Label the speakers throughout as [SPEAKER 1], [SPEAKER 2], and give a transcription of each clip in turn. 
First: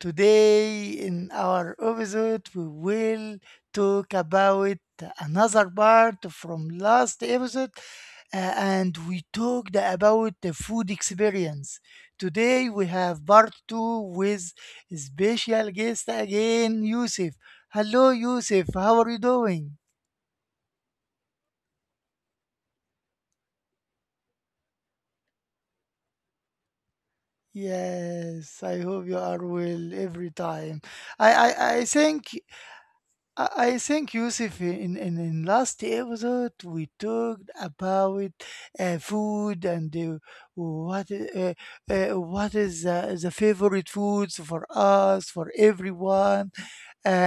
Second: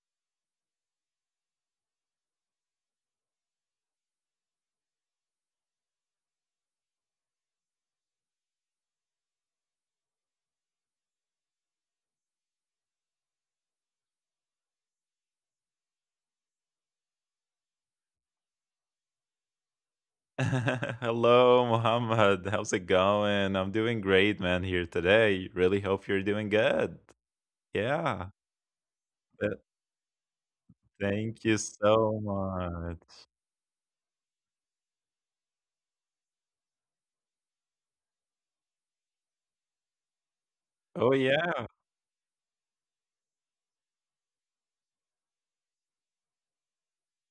[SPEAKER 1] Today in our episode we will talk about another part from last episode and we talked about the food experience. Today we have part 2 with special guest again Yusuf. Hello Yusuf, how are you doing?
[SPEAKER 2] Hello, Mohammed. How's it going? I'm doing great, man, here today. Really hope you're doing good. Yeah.
[SPEAKER 1] Yes, I hope you are
[SPEAKER 2] th-
[SPEAKER 1] well every time. I,
[SPEAKER 2] Thank you
[SPEAKER 1] I, I
[SPEAKER 2] so
[SPEAKER 1] think
[SPEAKER 2] much.
[SPEAKER 1] I think, Yusuf, in last episode we talked about food and what
[SPEAKER 2] Oh,
[SPEAKER 1] uh,
[SPEAKER 2] yeah.
[SPEAKER 1] what is the favorite foods for us, for everyone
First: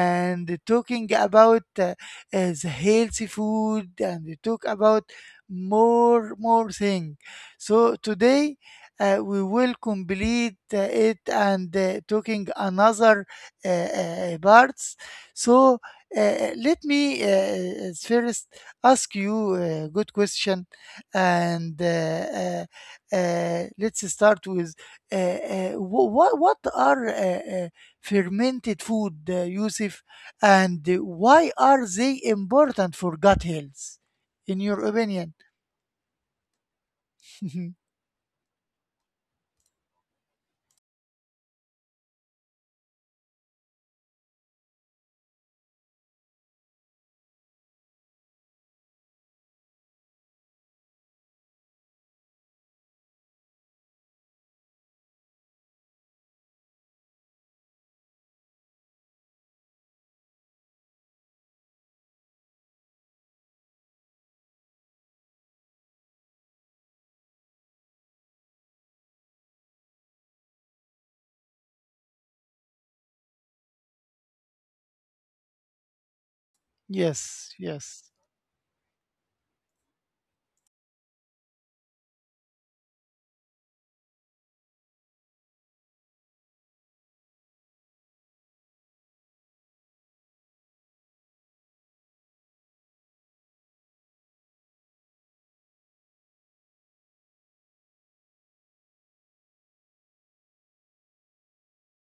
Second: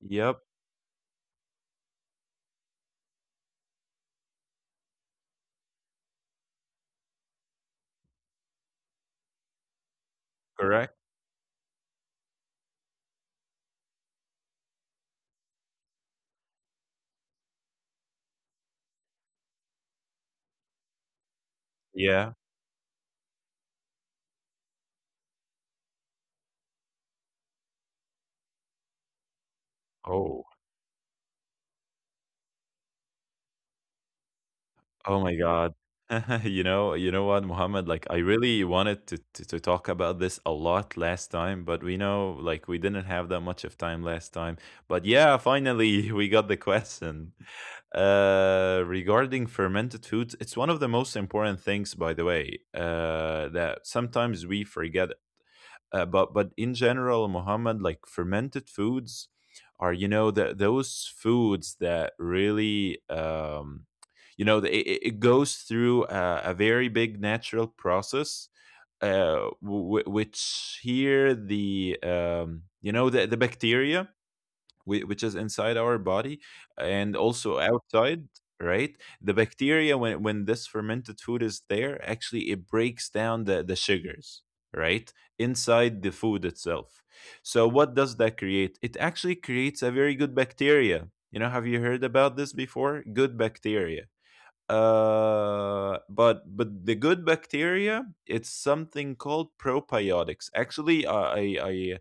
[SPEAKER 2] Yep.
[SPEAKER 1] talking about the healthy food, and we talk about more thing. So today we will complete
[SPEAKER 2] Correct.
[SPEAKER 1] it and talking another uh, uh, parts. So let me first ask you a good question, and
[SPEAKER 2] Yeah.
[SPEAKER 1] let's start with what are uh, fermented food, Yusuf,
[SPEAKER 2] Oh.
[SPEAKER 1] and why are they important for gut health, in your
[SPEAKER 2] Oh my
[SPEAKER 1] opinion?
[SPEAKER 2] God. You know what, Muhammad? Like, I really wanted to talk about this a lot last time, but we know, like, we didn't have that much of time last time. But yeah, finally, we got the question. Regarding fermented foods, it's one of the most important things, by the way, that sometimes we forget, but in general, Muhammad, like fermented foods are, those foods that really, it goes through a very big natural process, which here the you know the bacteria, which is inside our body and also
[SPEAKER 1] yes, yes,
[SPEAKER 2] outside. Right, the bacteria, when this fermented food is there, actually it breaks down the sugars, right, inside the food itself. So what does that create? It actually creates a very good bacteria. You know, have you heard about this before? Good bacteria. But the good bacteria, it's something called probiotics. Actually, I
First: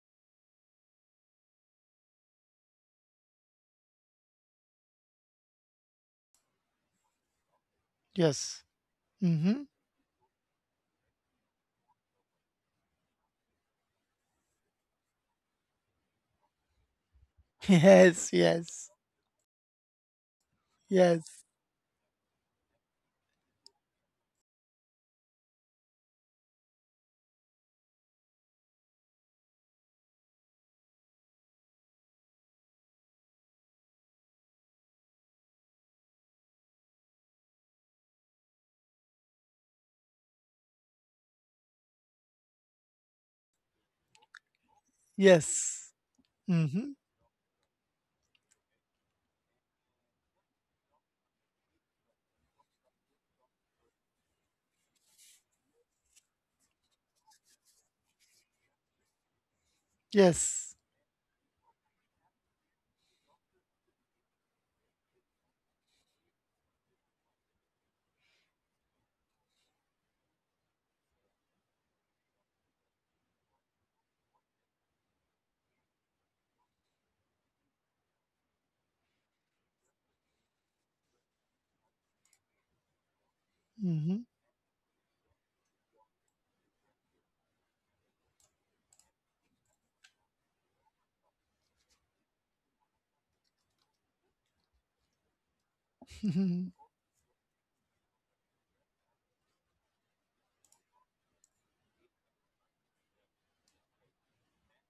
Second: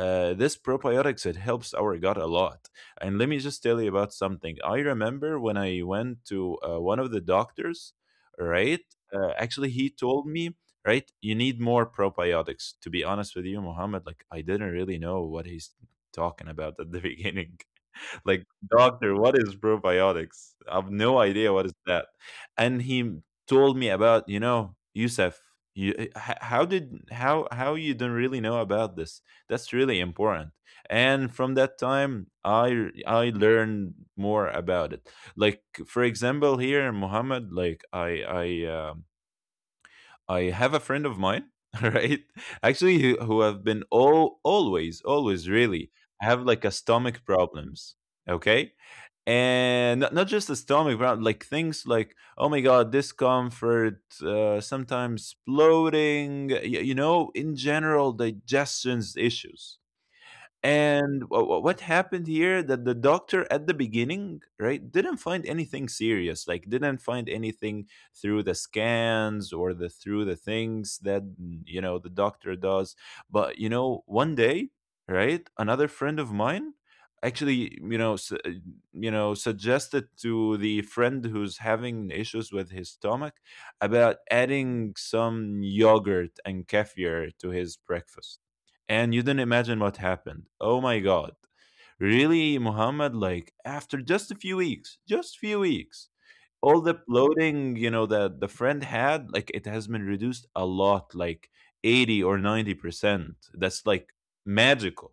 [SPEAKER 2] this probiotics, it helps our gut a lot. And let me just tell you about something. I remember when I went to one of the doctors,
[SPEAKER 1] yes.
[SPEAKER 2] right. Actually,
[SPEAKER 1] Mm-hmm.
[SPEAKER 2] he told me, right, you need more probiotics. To be honest with you, Mohammed, like I didn't really know what he's talking about at the beginning.
[SPEAKER 1] Yes,
[SPEAKER 2] Like,
[SPEAKER 1] yes,
[SPEAKER 2] "Doctor, what is probiotics? I've no idea
[SPEAKER 1] yes,
[SPEAKER 2] what is that." And he told me about, you know, "Yusuf, you, h- how did how you don't really know about this? That's really important." And from that time, I learned more about it. Like for example, here in Muhammad, like I I uh, I have a friend of mine, right? Actually, who have been all always, always really
[SPEAKER 1] yes.
[SPEAKER 2] have like a
[SPEAKER 1] Mm-hmm.
[SPEAKER 2] stomach problems. Okay, and not just a stomach problem, like things like, oh my god, discomfort, sometimes bloating, you know, in general, digestion's issues.
[SPEAKER 1] Yes.
[SPEAKER 2] And what happened here, that the doctor at the beginning, right, didn't find anything serious, like didn't find anything through the scans or the through the things that, you know, the doctor does. But you know, one day, right, another friend of mine, actually, you know, you know, suggested to the friend who's having issues with his stomach about
[SPEAKER 1] Mm-hmm.
[SPEAKER 2] adding some yogurt and kefir to his breakfast, and you didn't imagine what happened. Oh my god. Really, Muhammad, like after just a few weeks, just few weeks, all the bloating, you know, that the friend had, like it has been reduced a lot, like 80 or 90%. That's like magical,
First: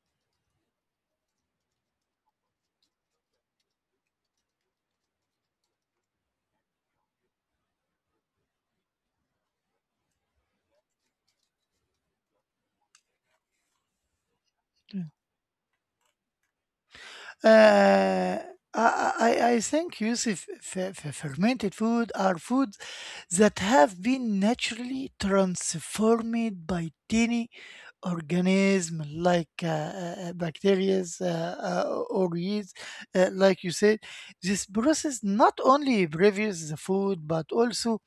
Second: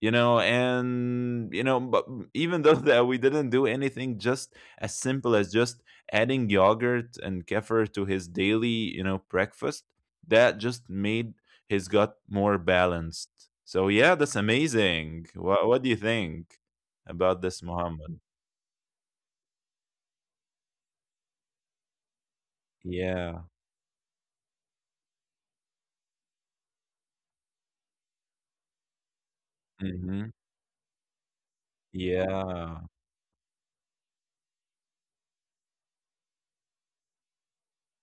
[SPEAKER 2] you know. And you know, but even though that we didn't do anything, just as simple as just adding yogurt and kefir to his daily, you know, breakfast, that just made his gut more balanced. So yeah, that's amazing. What do you think about this, Muhammad?
[SPEAKER 1] Uh, I think, Yusuf, fermented food are foods
[SPEAKER 2] Yeah.
[SPEAKER 1] that have been naturally transformed by tiny organism like
[SPEAKER 2] Hmm.
[SPEAKER 1] bacteria or yeast,
[SPEAKER 2] Yeah.
[SPEAKER 1] like you said. This process not only previews the food but also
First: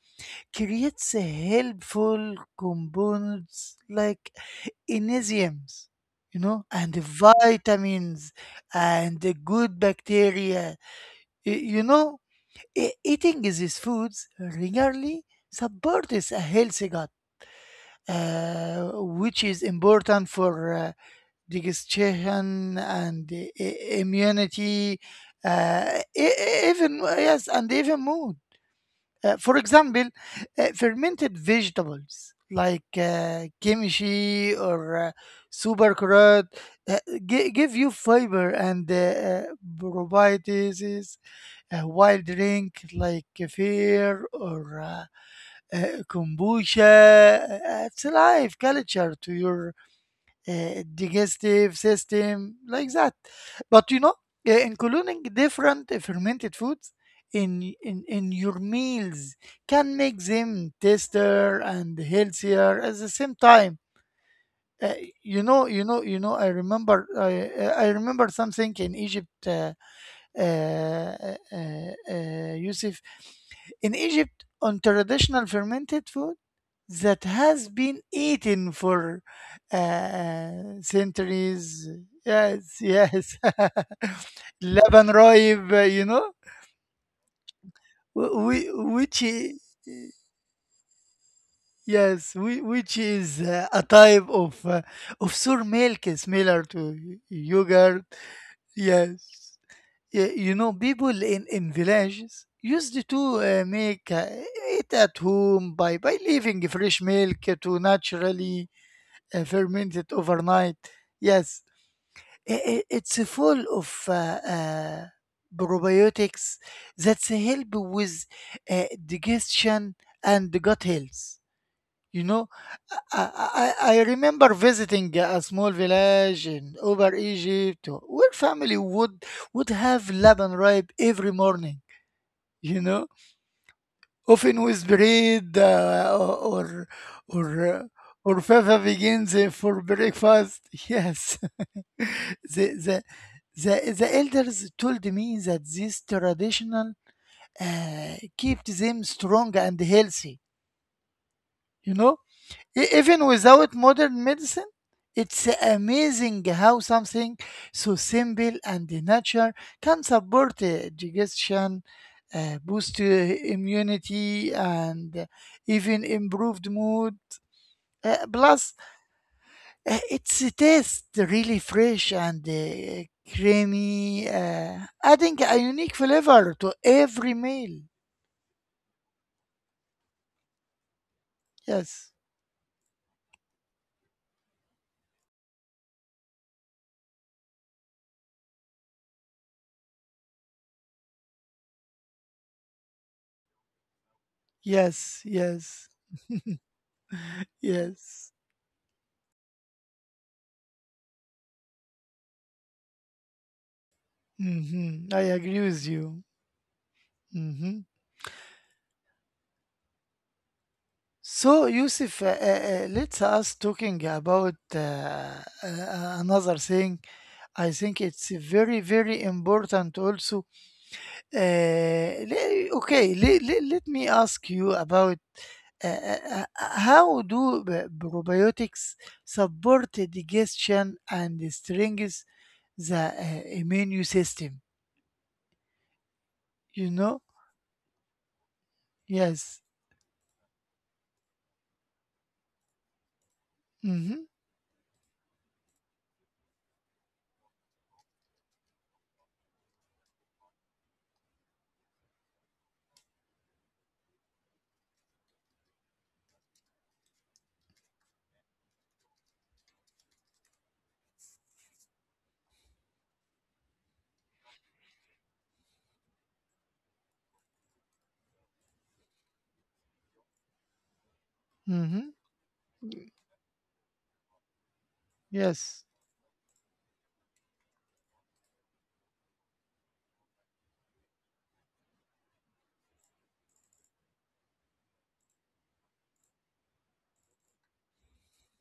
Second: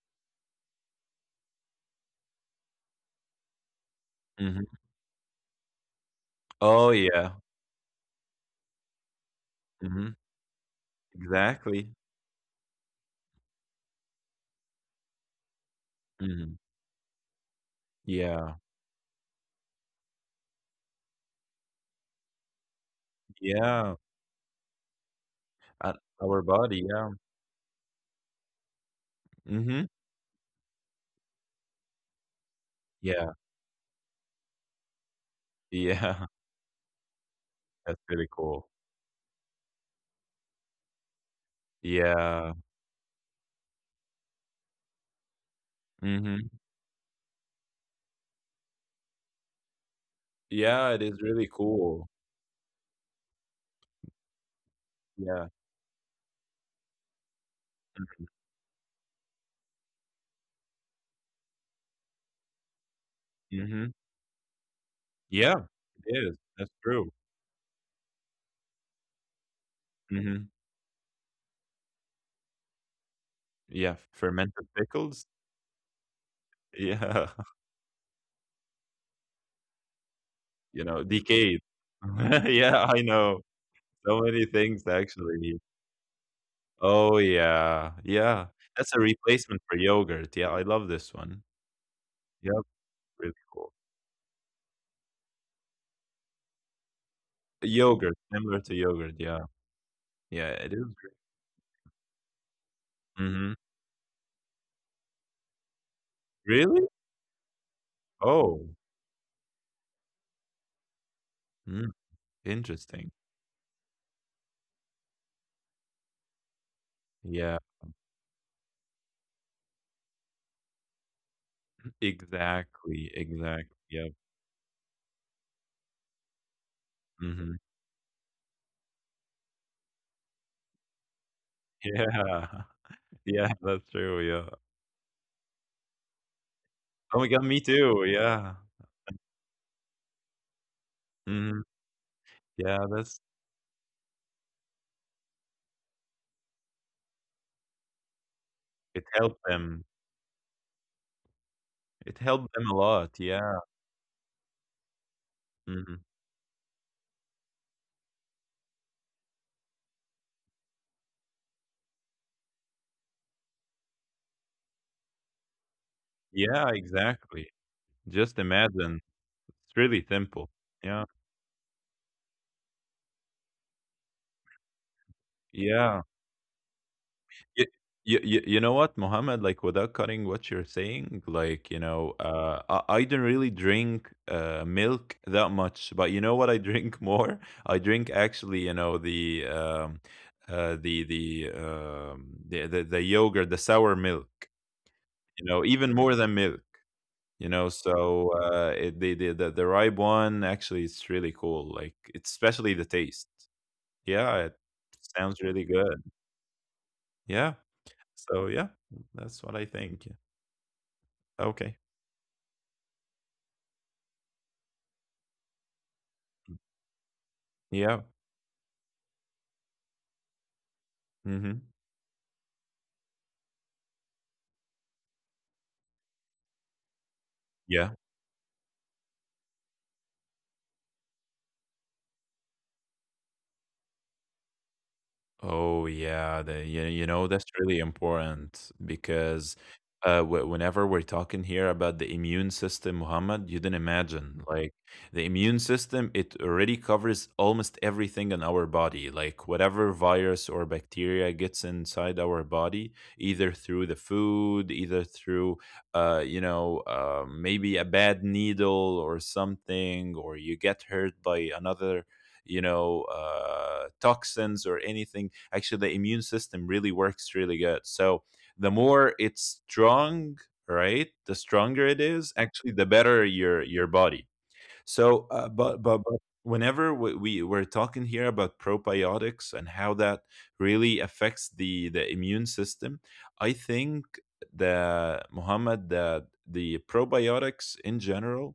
[SPEAKER 1] creates a helpful components like
[SPEAKER 2] Hmm.
[SPEAKER 1] enzymes, you know,
[SPEAKER 2] Oh,
[SPEAKER 1] and
[SPEAKER 2] yeah.
[SPEAKER 1] vitamins and the good
[SPEAKER 2] Hmm.
[SPEAKER 1] bacteria. You
[SPEAKER 2] Exactly.
[SPEAKER 1] know, eating these foods regularly supports a
[SPEAKER 2] Hmm.
[SPEAKER 1] healthy gut,
[SPEAKER 2] Yeah.
[SPEAKER 1] uh, which is important for. Digestion and
[SPEAKER 2] Yeah.
[SPEAKER 1] immunity,
[SPEAKER 2] Uh, our body. Yeah.
[SPEAKER 1] and even mood. For
[SPEAKER 2] Hmm.
[SPEAKER 1] example, fermented vegetables like
[SPEAKER 2] Yeah.
[SPEAKER 1] kimchi or super
[SPEAKER 2] Yeah.
[SPEAKER 1] carrot uh, give you
[SPEAKER 2] That's really
[SPEAKER 1] fiber
[SPEAKER 2] cool.
[SPEAKER 1] and uh, probiotics. A wild
[SPEAKER 2] Yeah.
[SPEAKER 1] drink like kefir or
[SPEAKER 2] Mhm.
[SPEAKER 1] kombucha adds life culture to your
[SPEAKER 2] Yeah, it is really
[SPEAKER 1] digestive
[SPEAKER 2] cool.
[SPEAKER 1] system, like that. But you know, including
[SPEAKER 2] Yeah.
[SPEAKER 1] different fermented foods in your meals can make them tastier and healthier at the same time.
[SPEAKER 2] Mhm.
[SPEAKER 1] Uh,
[SPEAKER 2] Yeah, it is. That's true.
[SPEAKER 1] I remember something in Egypt,
[SPEAKER 2] Mhm.
[SPEAKER 1] uh, Yusuf. In
[SPEAKER 2] Yeah,
[SPEAKER 1] Egypt,
[SPEAKER 2] fermented
[SPEAKER 1] on
[SPEAKER 2] pickles.
[SPEAKER 1] traditional fermented food that
[SPEAKER 2] Yeah,
[SPEAKER 1] has been eaten for uh,
[SPEAKER 2] you know, decayed.
[SPEAKER 1] centuries. Yes,
[SPEAKER 2] Yeah, I
[SPEAKER 1] yes.
[SPEAKER 2] know. So many things
[SPEAKER 1] Laban
[SPEAKER 2] actually.
[SPEAKER 1] Raib, you know,
[SPEAKER 2] Oh, yeah.
[SPEAKER 1] wh-
[SPEAKER 2] Yeah.
[SPEAKER 1] whi-
[SPEAKER 2] That's a
[SPEAKER 1] which I-
[SPEAKER 2] replacement for yogurt. Yeah, I love this one.
[SPEAKER 1] yes, whi-
[SPEAKER 2] Yeah.
[SPEAKER 1] which is
[SPEAKER 2] Really
[SPEAKER 1] uh,
[SPEAKER 2] cool.
[SPEAKER 1] a type of uh, of sour milk similar to yogurt.
[SPEAKER 2] Yogurt, similar to yogurt. Yeah.
[SPEAKER 1] Yes, you
[SPEAKER 2] Yeah,
[SPEAKER 1] know,
[SPEAKER 2] it is.
[SPEAKER 1] people in villages used to
[SPEAKER 2] Mhm.
[SPEAKER 1] make it at home by leaving
[SPEAKER 2] Really?
[SPEAKER 1] fresh milk to naturally
[SPEAKER 2] Oh,
[SPEAKER 1] Fermented overnight. Yes,
[SPEAKER 2] mm,
[SPEAKER 1] it's
[SPEAKER 2] interesting.
[SPEAKER 1] full of probiotics that
[SPEAKER 2] Yeah.
[SPEAKER 1] help with uh, digestion and gut health. You know,
[SPEAKER 2] Exactly,
[SPEAKER 1] I,
[SPEAKER 2] exactly,
[SPEAKER 1] I, I I
[SPEAKER 2] yep,
[SPEAKER 1] remember visiting a small village in over
[SPEAKER 2] mhm,
[SPEAKER 1] Egypt where family would have laban ripe every morning.
[SPEAKER 2] yeah,
[SPEAKER 1] You know,
[SPEAKER 2] yeah, that's true, yeah.
[SPEAKER 1] often with bread uh, or
[SPEAKER 2] Oh my god,
[SPEAKER 1] or
[SPEAKER 2] me
[SPEAKER 1] uh,
[SPEAKER 2] too,
[SPEAKER 1] or
[SPEAKER 2] yeah,
[SPEAKER 1] fava begins for breakfast. Yes,
[SPEAKER 2] mhm,
[SPEAKER 1] the,
[SPEAKER 2] yeah,
[SPEAKER 1] the
[SPEAKER 2] that's
[SPEAKER 1] the elders told me that this traditional kept them
[SPEAKER 2] it helped
[SPEAKER 1] strong and
[SPEAKER 2] them,
[SPEAKER 1] healthy. You know,
[SPEAKER 2] it helped them a
[SPEAKER 1] Even
[SPEAKER 2] lot, yeah,
[SPEAKER 1] without modern medicine, it's
[SPEAKER 2] mhm,
[SPEAKER 1] amazing how something so simple and natural can support digestion, boost immunity, and even improved
[SPEAKER 2] yeah,
[SPEAKER 1] mood.
[SPEAKER 2] exactly, just
[SPEAKER 1] Plus,
[SPEAKER 2] imagine, it's really
[SPEAKER 1] it's
[SPEAKER 2] simple,
[SPEAKER 1] tastes
[SPEAKER 2] yeah,
[SPEAKER 1] really fresh and creamy, adding a unique
[SPEAKER 2] yeah.
[SPEAKER 1] flavor to every
[SPEAKER 2] you,
[SPEAKER 1] meal.
[SPEAKER 2] you know what, Mohammed? Like, without cutting what you're saying, like, you
[SPEAKER 1] Yes,
[SPEAKER 2] know, I didn't really drink milk that much, but you know what? I drink more. I drink, actually, you know, the yogurt, the sour milk.
[SPEAKER 1] yes,
[SPEAKER 2] You know,
[SPEAKER 1] yes,
[SPEAKER 2] even more than milk. You know,
[SPEAKER 1] yes.
[SPEAKER 2] so the ripe one, actually it's really cool. Like, it's especially the taste. Yeah, it
[SPEAKER 1] Hmm. I
[SPEAKER 2] sounds
[SPEAKER 1] agree
[SPEAKER 2] really
[SPEAKER 1] with
[SPEAKER 2] good.
[SPEAKER 1] you.
[SPEAKER 2] Yeah.
[SPEAKER 1] Hmm.
[SPEAKER 2] So yeah, that's what I think.
[SPEAKER 1] So,
[SPEAKER 2] Okay.
[SPEAKER 1] Yusuf, let's us talking about another thing. I think
[SPEAKER 2] Yeah.
[SPEAKER 1] it's very, very important also.
[SPEAKER 2] Hmm.
[SPEAKER 1] Uh, okay, let me ask you about how do
[SPEAKER 2] Yeah.
[SPEAKER 1] probiotics support the digestion and strengthens the immune system?
[SPEAKER 2] Oh yeah, the you
[SPEAKER 1] You
[SPEAKER 2] you
[SPEAKER 1] know?
[SPEAKER 2] know that's really important,
[SPEAKER 1] Yes.
[SPEAKER 2] because w whenever we're talking here about the immune system, Muhammad, you didn't
[SPEAKER 1] Mm-hmm.
[SPEAKER 2] imagine, like the immune system, it already covers almost everything in our body, like whatever virus or bacteria gets inside our body, either through the food, either through, you know, maybe a bad needle or something, or you get hurt by another, you know, toxins or anything. Actually the immune system really works really good. So the more it's strong, right, the stronger it
[SPEAKER 1] Mm-hmm.
[SPEAKER 2] is, actually the better your body. So uh,
[SPEAKER 1] Yes.
[SPEAKER 2] but, but but whenever we're talking here about probiotics and how that really affects the immune system, I think, the Muhammad, the probiotics in general,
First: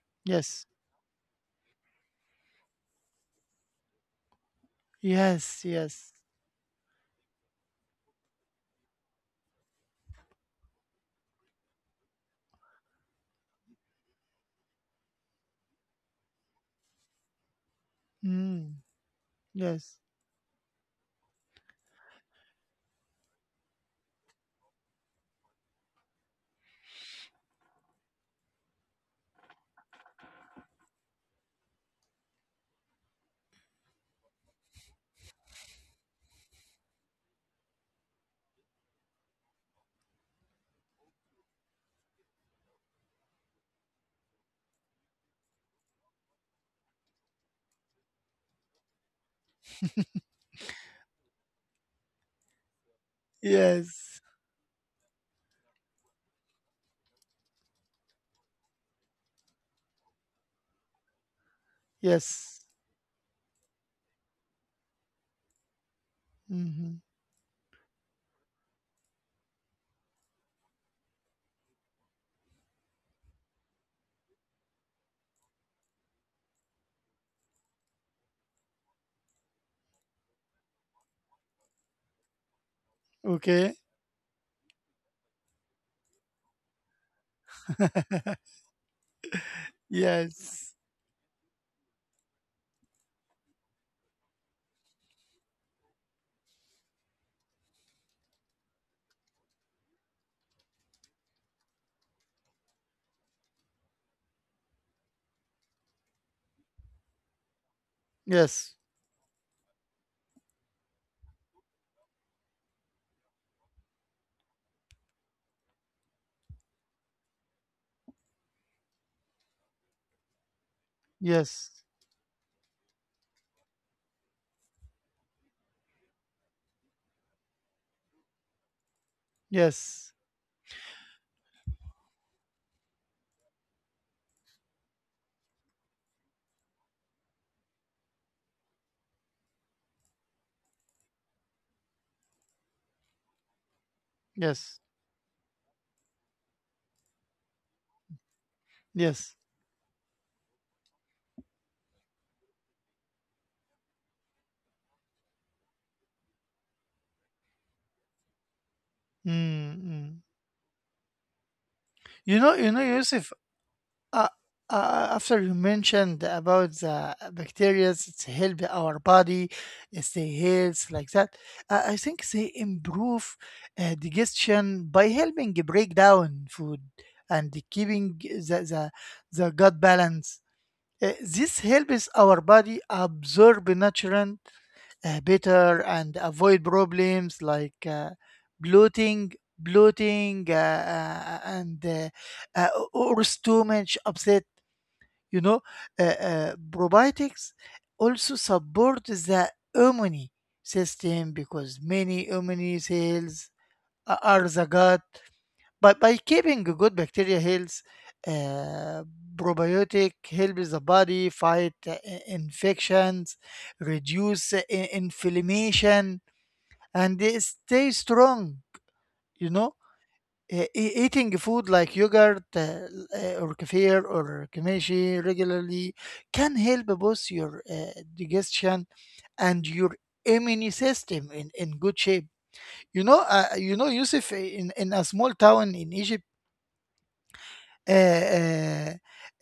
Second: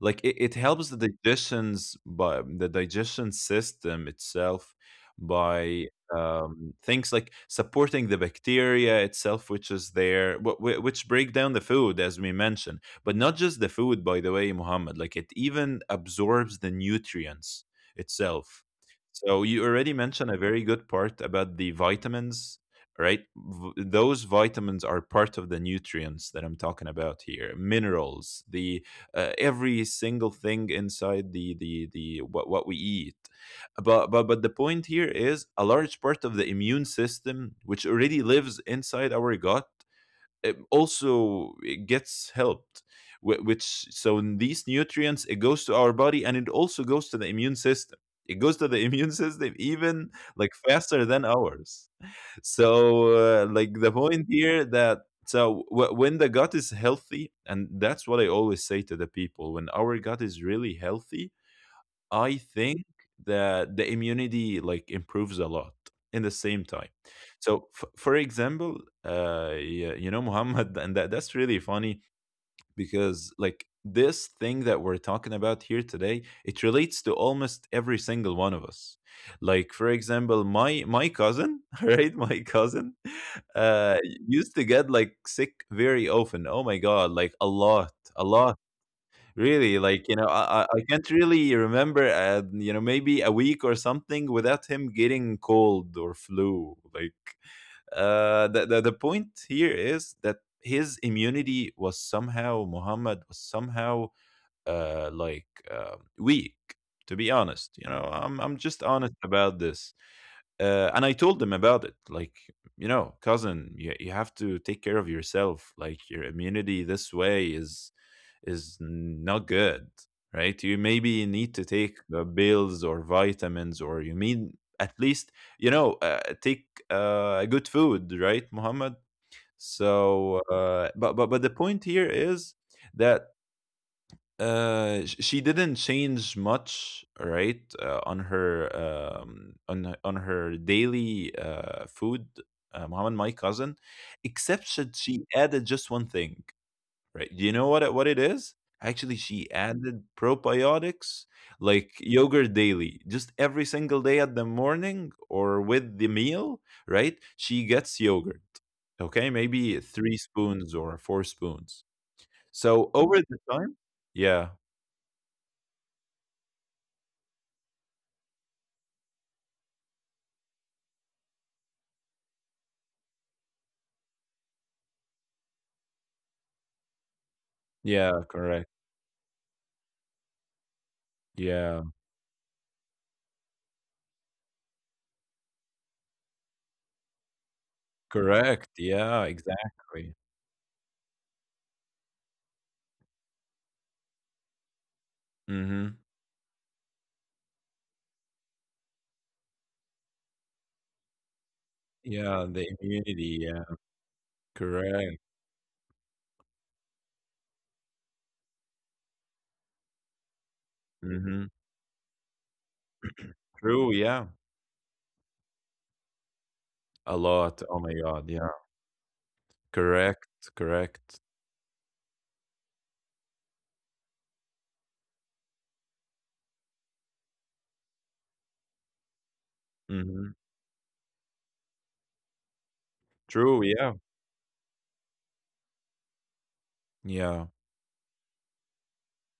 [SPEAKER 2] like it
[SPEAKER 1] Yes.
[SPEAKER 2] helps the digestions by the digestion system itself,
[SPEAKER 1] Yes.
[SPEAKER 2] by,
[SPEAKER 1] Yes.
[SPEAKER 2] things like supporting the bacteria itself, which is there, which break down the food as we mentioned. But not just the food, by the way, Muhammad. Like it even absorbs the nutrients itself.
[SPEAKER 1] Mm.
[SPEAKER 2] So you already
[SPEAKER 1] Yes.
[SPEAKER 2] mentioned a very good part about the vitamins, right? Those vitamins are part of the nutrients that I'm talking about here, minerals, the every single thing inside the what we eat. But the point here is, a large part of the immune system, which already lives inside our gut, it also it gets helped, wh- which so in these nutrients it goes to our body and it also goes to the immune system, it goes to the immune system even, like, faster than ours. So like the
[SPEAKER 1] Yes.
[SPEAKER 2] point here that, so when the gut is healthy, and that's what I always say to the people, when our gut is really healthy, I
[SPEAKER 1] Yes.
[SPEAKER 2] think that the immunity like improves a lot in the same time.
[SPEAKER 1] Mhm.
[SPEAKER 2] So, for example, yeah, you know, Muhammad, and that's really funny, because like this thing that we're talking about here today, it relates to almost every single one of us. Like for example, my cousin, right, my cousin
[SPEAKER 1] Okay.
[SPEAKER 2] uh used to get like sick very often. Oh my god, like a lot, a lot, really. Like, you know, i
[SPEAKER 1] Yes.
[SPEAKER 2] i I can't really remember, you know, maybe a week or something without him getting cold or flu, like, the point here is that his immunity was somehow, Muhammad, was somehow, like weak. To be honest, you know, I'm
[SPEAKER 1] Yes.
[SPEAKER 2] just honest about this, and I told him about it. Like, you know, cousin, you have to take care of yourself. Like your immunity this way is not good, right? You maybe need to
[SPEAKER 1] Yes.
[SPEAKER 2] take the pills or vitamins, or you mean at least, you know, take good food, right, Muhammad?
[SPEAKER 1] Yes.
[SPEAKER 2] So, but the point here is that, she didn't change much, right, on her, on on her daily food, Muhammad, my cousin, except
[SPEAKER 1] Yes.
[SPEAKER 2] that she added just one thing. Right. You know what what it is? Actually,
[SPEAKER 1] Yes.
[SPEAKER 2] she added probiotics, like yogurt daily, just every single day at the morning or with the meal, right? She gets yogurt. Okay,
[SPEAKER 1] Mm.
[SPEAKER 2] maybe three
[SPEAKER 1] Hmm.
[SPEAKER 2] spoons or four spoons.
[SPEAKER 1] You know,
[SPEAKER 2] So over the
[SPEAKER 1] Yusuf,
[SPEAKER 2] time,
[SPEAKER 1] uh,
[SPEAKER 2] yeah,
[SPEAKER 1] after you mentioned about the bacteria, it's help our body stay healthy like that. I think they improve digestion by helping break down food and
[SPEAKER 2] yeah,
[SPEAKER 1] keeping
[SPEAKER 2] correct.
[SPEAKER 1] the gut balance. This
[SPEAKER 2] Yeah,
[SPEAKER 1] helps our body absorb nutrients better and avoid problems like
[SPEAKER 2] correct. Yeah,
[SPEAKER 1] bloating,
[SPEAKER 2] exactly.
[SPEAKER 1] bloating, and or stomach upset. You know,
[SPEAKER 2] Mm-hmm.
[SPEAKER 1] probiotics also support the immune system because many
[SPEAKER 2] Yeah, the
[SPEAKER 1] immune
[SPEAKER 2] immunity.
[SPEAKER 1] cells
[SPEAKER 2] Yeah,
[SPEAKER 1] are the gut,
[SPEAKER 2] correct.
[SPEAKER 1] but by keeping good bacteria health, uh, probiotic helps the body
[SPEAKER 2] Mm-hmm.
[SPEAKER 1] fight infections,
[SPEAKER 2] True. Yeah,
[SPEAKER 1] reduce inflammation,
[SPEAKER 2] a
[SPEAKER 1] and they
[SPEAKER 2] lot. Oh
[SPEAKER 1] stay
[SPEAKER 2] my God. Yeah,
[SPEAKER 1] strong. You know,
[SPEAKER 2] correct. Correct.
[SPEAKER 1] Eating food like yogurt or kefir or kamashi regularly can help both your digestion and your
[SPEAKER 2] Mhm.
[SPEAKER 1] immune system in good shape. You know, uh,
[SPEAKER 2] True,
[SPEAKER 1] you know,
[SPEAKER 2] yeah.
[SPEAKER 1] Yusuf, in a small town in Egypt
[SPEAKER 2] Yeah.
[SPEAKER 1] uh, uh,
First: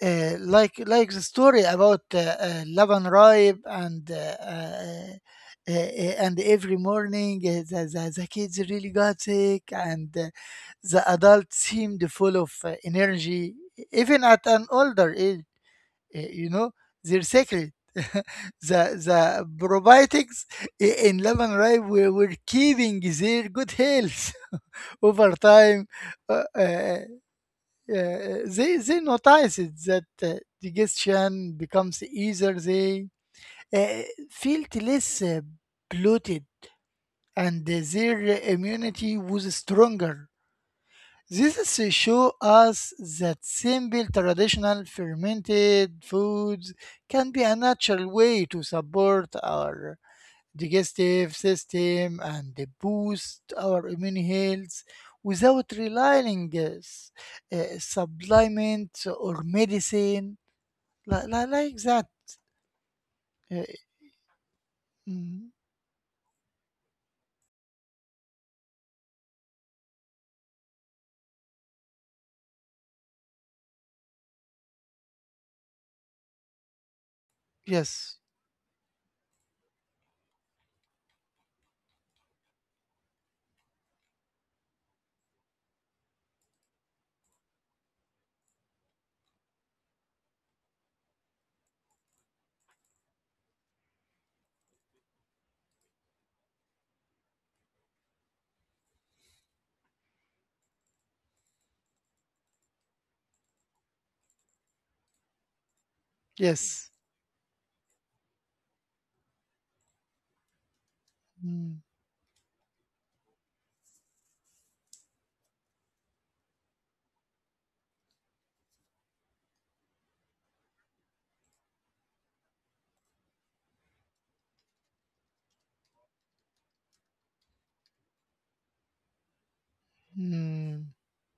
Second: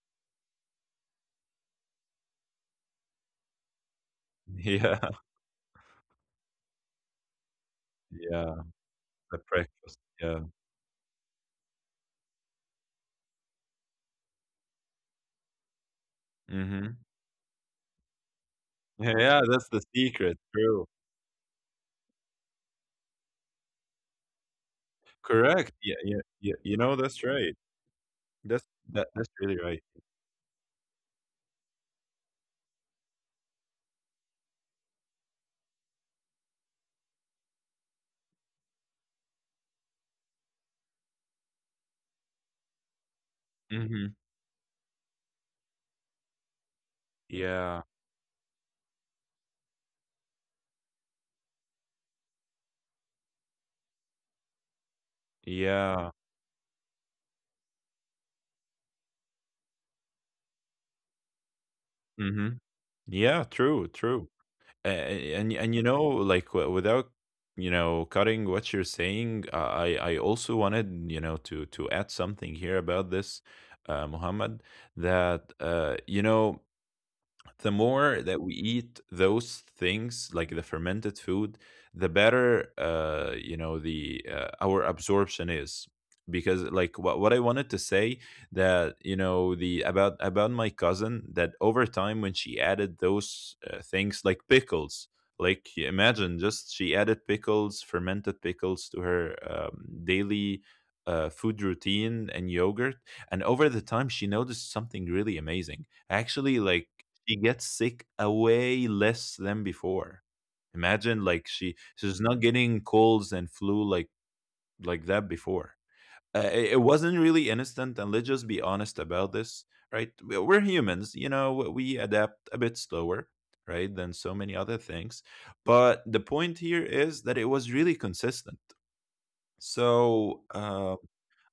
[SPEAKER 1] like the story about Laban Raib
[SPEAKER 2] Yeah.
[SPEAKER 1] and every morning the
[SPEAKER 2] Yeah.
[SPEAKER 1] kids really got
[SPEAKER 2] The
[SPEAKER 1] sick
[SPEAKER 2] breakfast.
[SPEAKER 1] and
[SPEAKER 2] Yeah.
[SPEAKER 1] the adults seemed full of energy even at an older age, you know,
[SPEAKER 2] Mhm.
[SPEAKER 1] their secret the
[SPEAKER 2] Yeah,
[SPEAKER 1] the
[SPEAKER 2] that's the secret.
[SPEAKER 1] probiotics
[SPEAKER 2] True.
[SPEAKER 1] in Laban Raib were keeping their good health over
[SPEAKER 2] Correct.
[SPEAKER 1] time.
[SPEAKER 2] Yeah, yeah,
[SPEAKER 1] uh,
[SPEAKER 2] yeah. You know,
[SPEAKER 1] uh,
[SPEAKER 2] that's right.
[SPEAKER 1] yeah,
[SPEAKER 2] That's that
[SPEAKER 1] they
[SPEAKER 2] that's really
[SPEAKER 1] noticed
[SPEAKER 2] right.
[SPEAKER 1] that the digestion becomes easier. They uh, feel less bloated, and their immunity was stronger. This is show us that simple
[SPEAKER 2] Mhm.
[SPEAKER 1] traditional fermented foods can be a
[SPEAKER 2] Yeah.
[SPEAKER 1] natural way to support our digestive system and boost our immune health without
[SPEAKER 2] Yeah.
[SPEAKER 1] relying supplements or medicine like that.
[SPEAKER 2] Mhm. Yeah,
[SPEAKER 1] Uh,
[SPEAKER 2] true, true. A
[SPEAKER 1] mm,
[SPEAKER 2] and, you know, like, w without, you know, cutting what you're saying, I also wanted, you know, to add something here about this, Muhammad, that, you know, the
[SPEAKER 1] yes,
[SPEAKER 2] more that we eat those things like the fermented food, the better, you know, the our absorption is. Because like what I wanted to say, that you know, the about my cousin, that over time when she added those things like pickles, like you imagine, just she added pickles, fermented pickles to her, daily food routine, and yogurt, and over the time she noticed something really amazing, actually.
[SPEAKER 1] yes.
[SPEAKER 2] Like she gets sick a way less than before. Imagine, like
[SPEAKER 1] Mm,
[SPEAKER 2] she's not getting colds and flu, like that before. It wasn't really instant, and let's just be honest about this, right? We're humans, you know. We adapt a bit slower, right, than so many other things. But the point here is that it was really consistent. So um,
[SPEAKER 1] mm.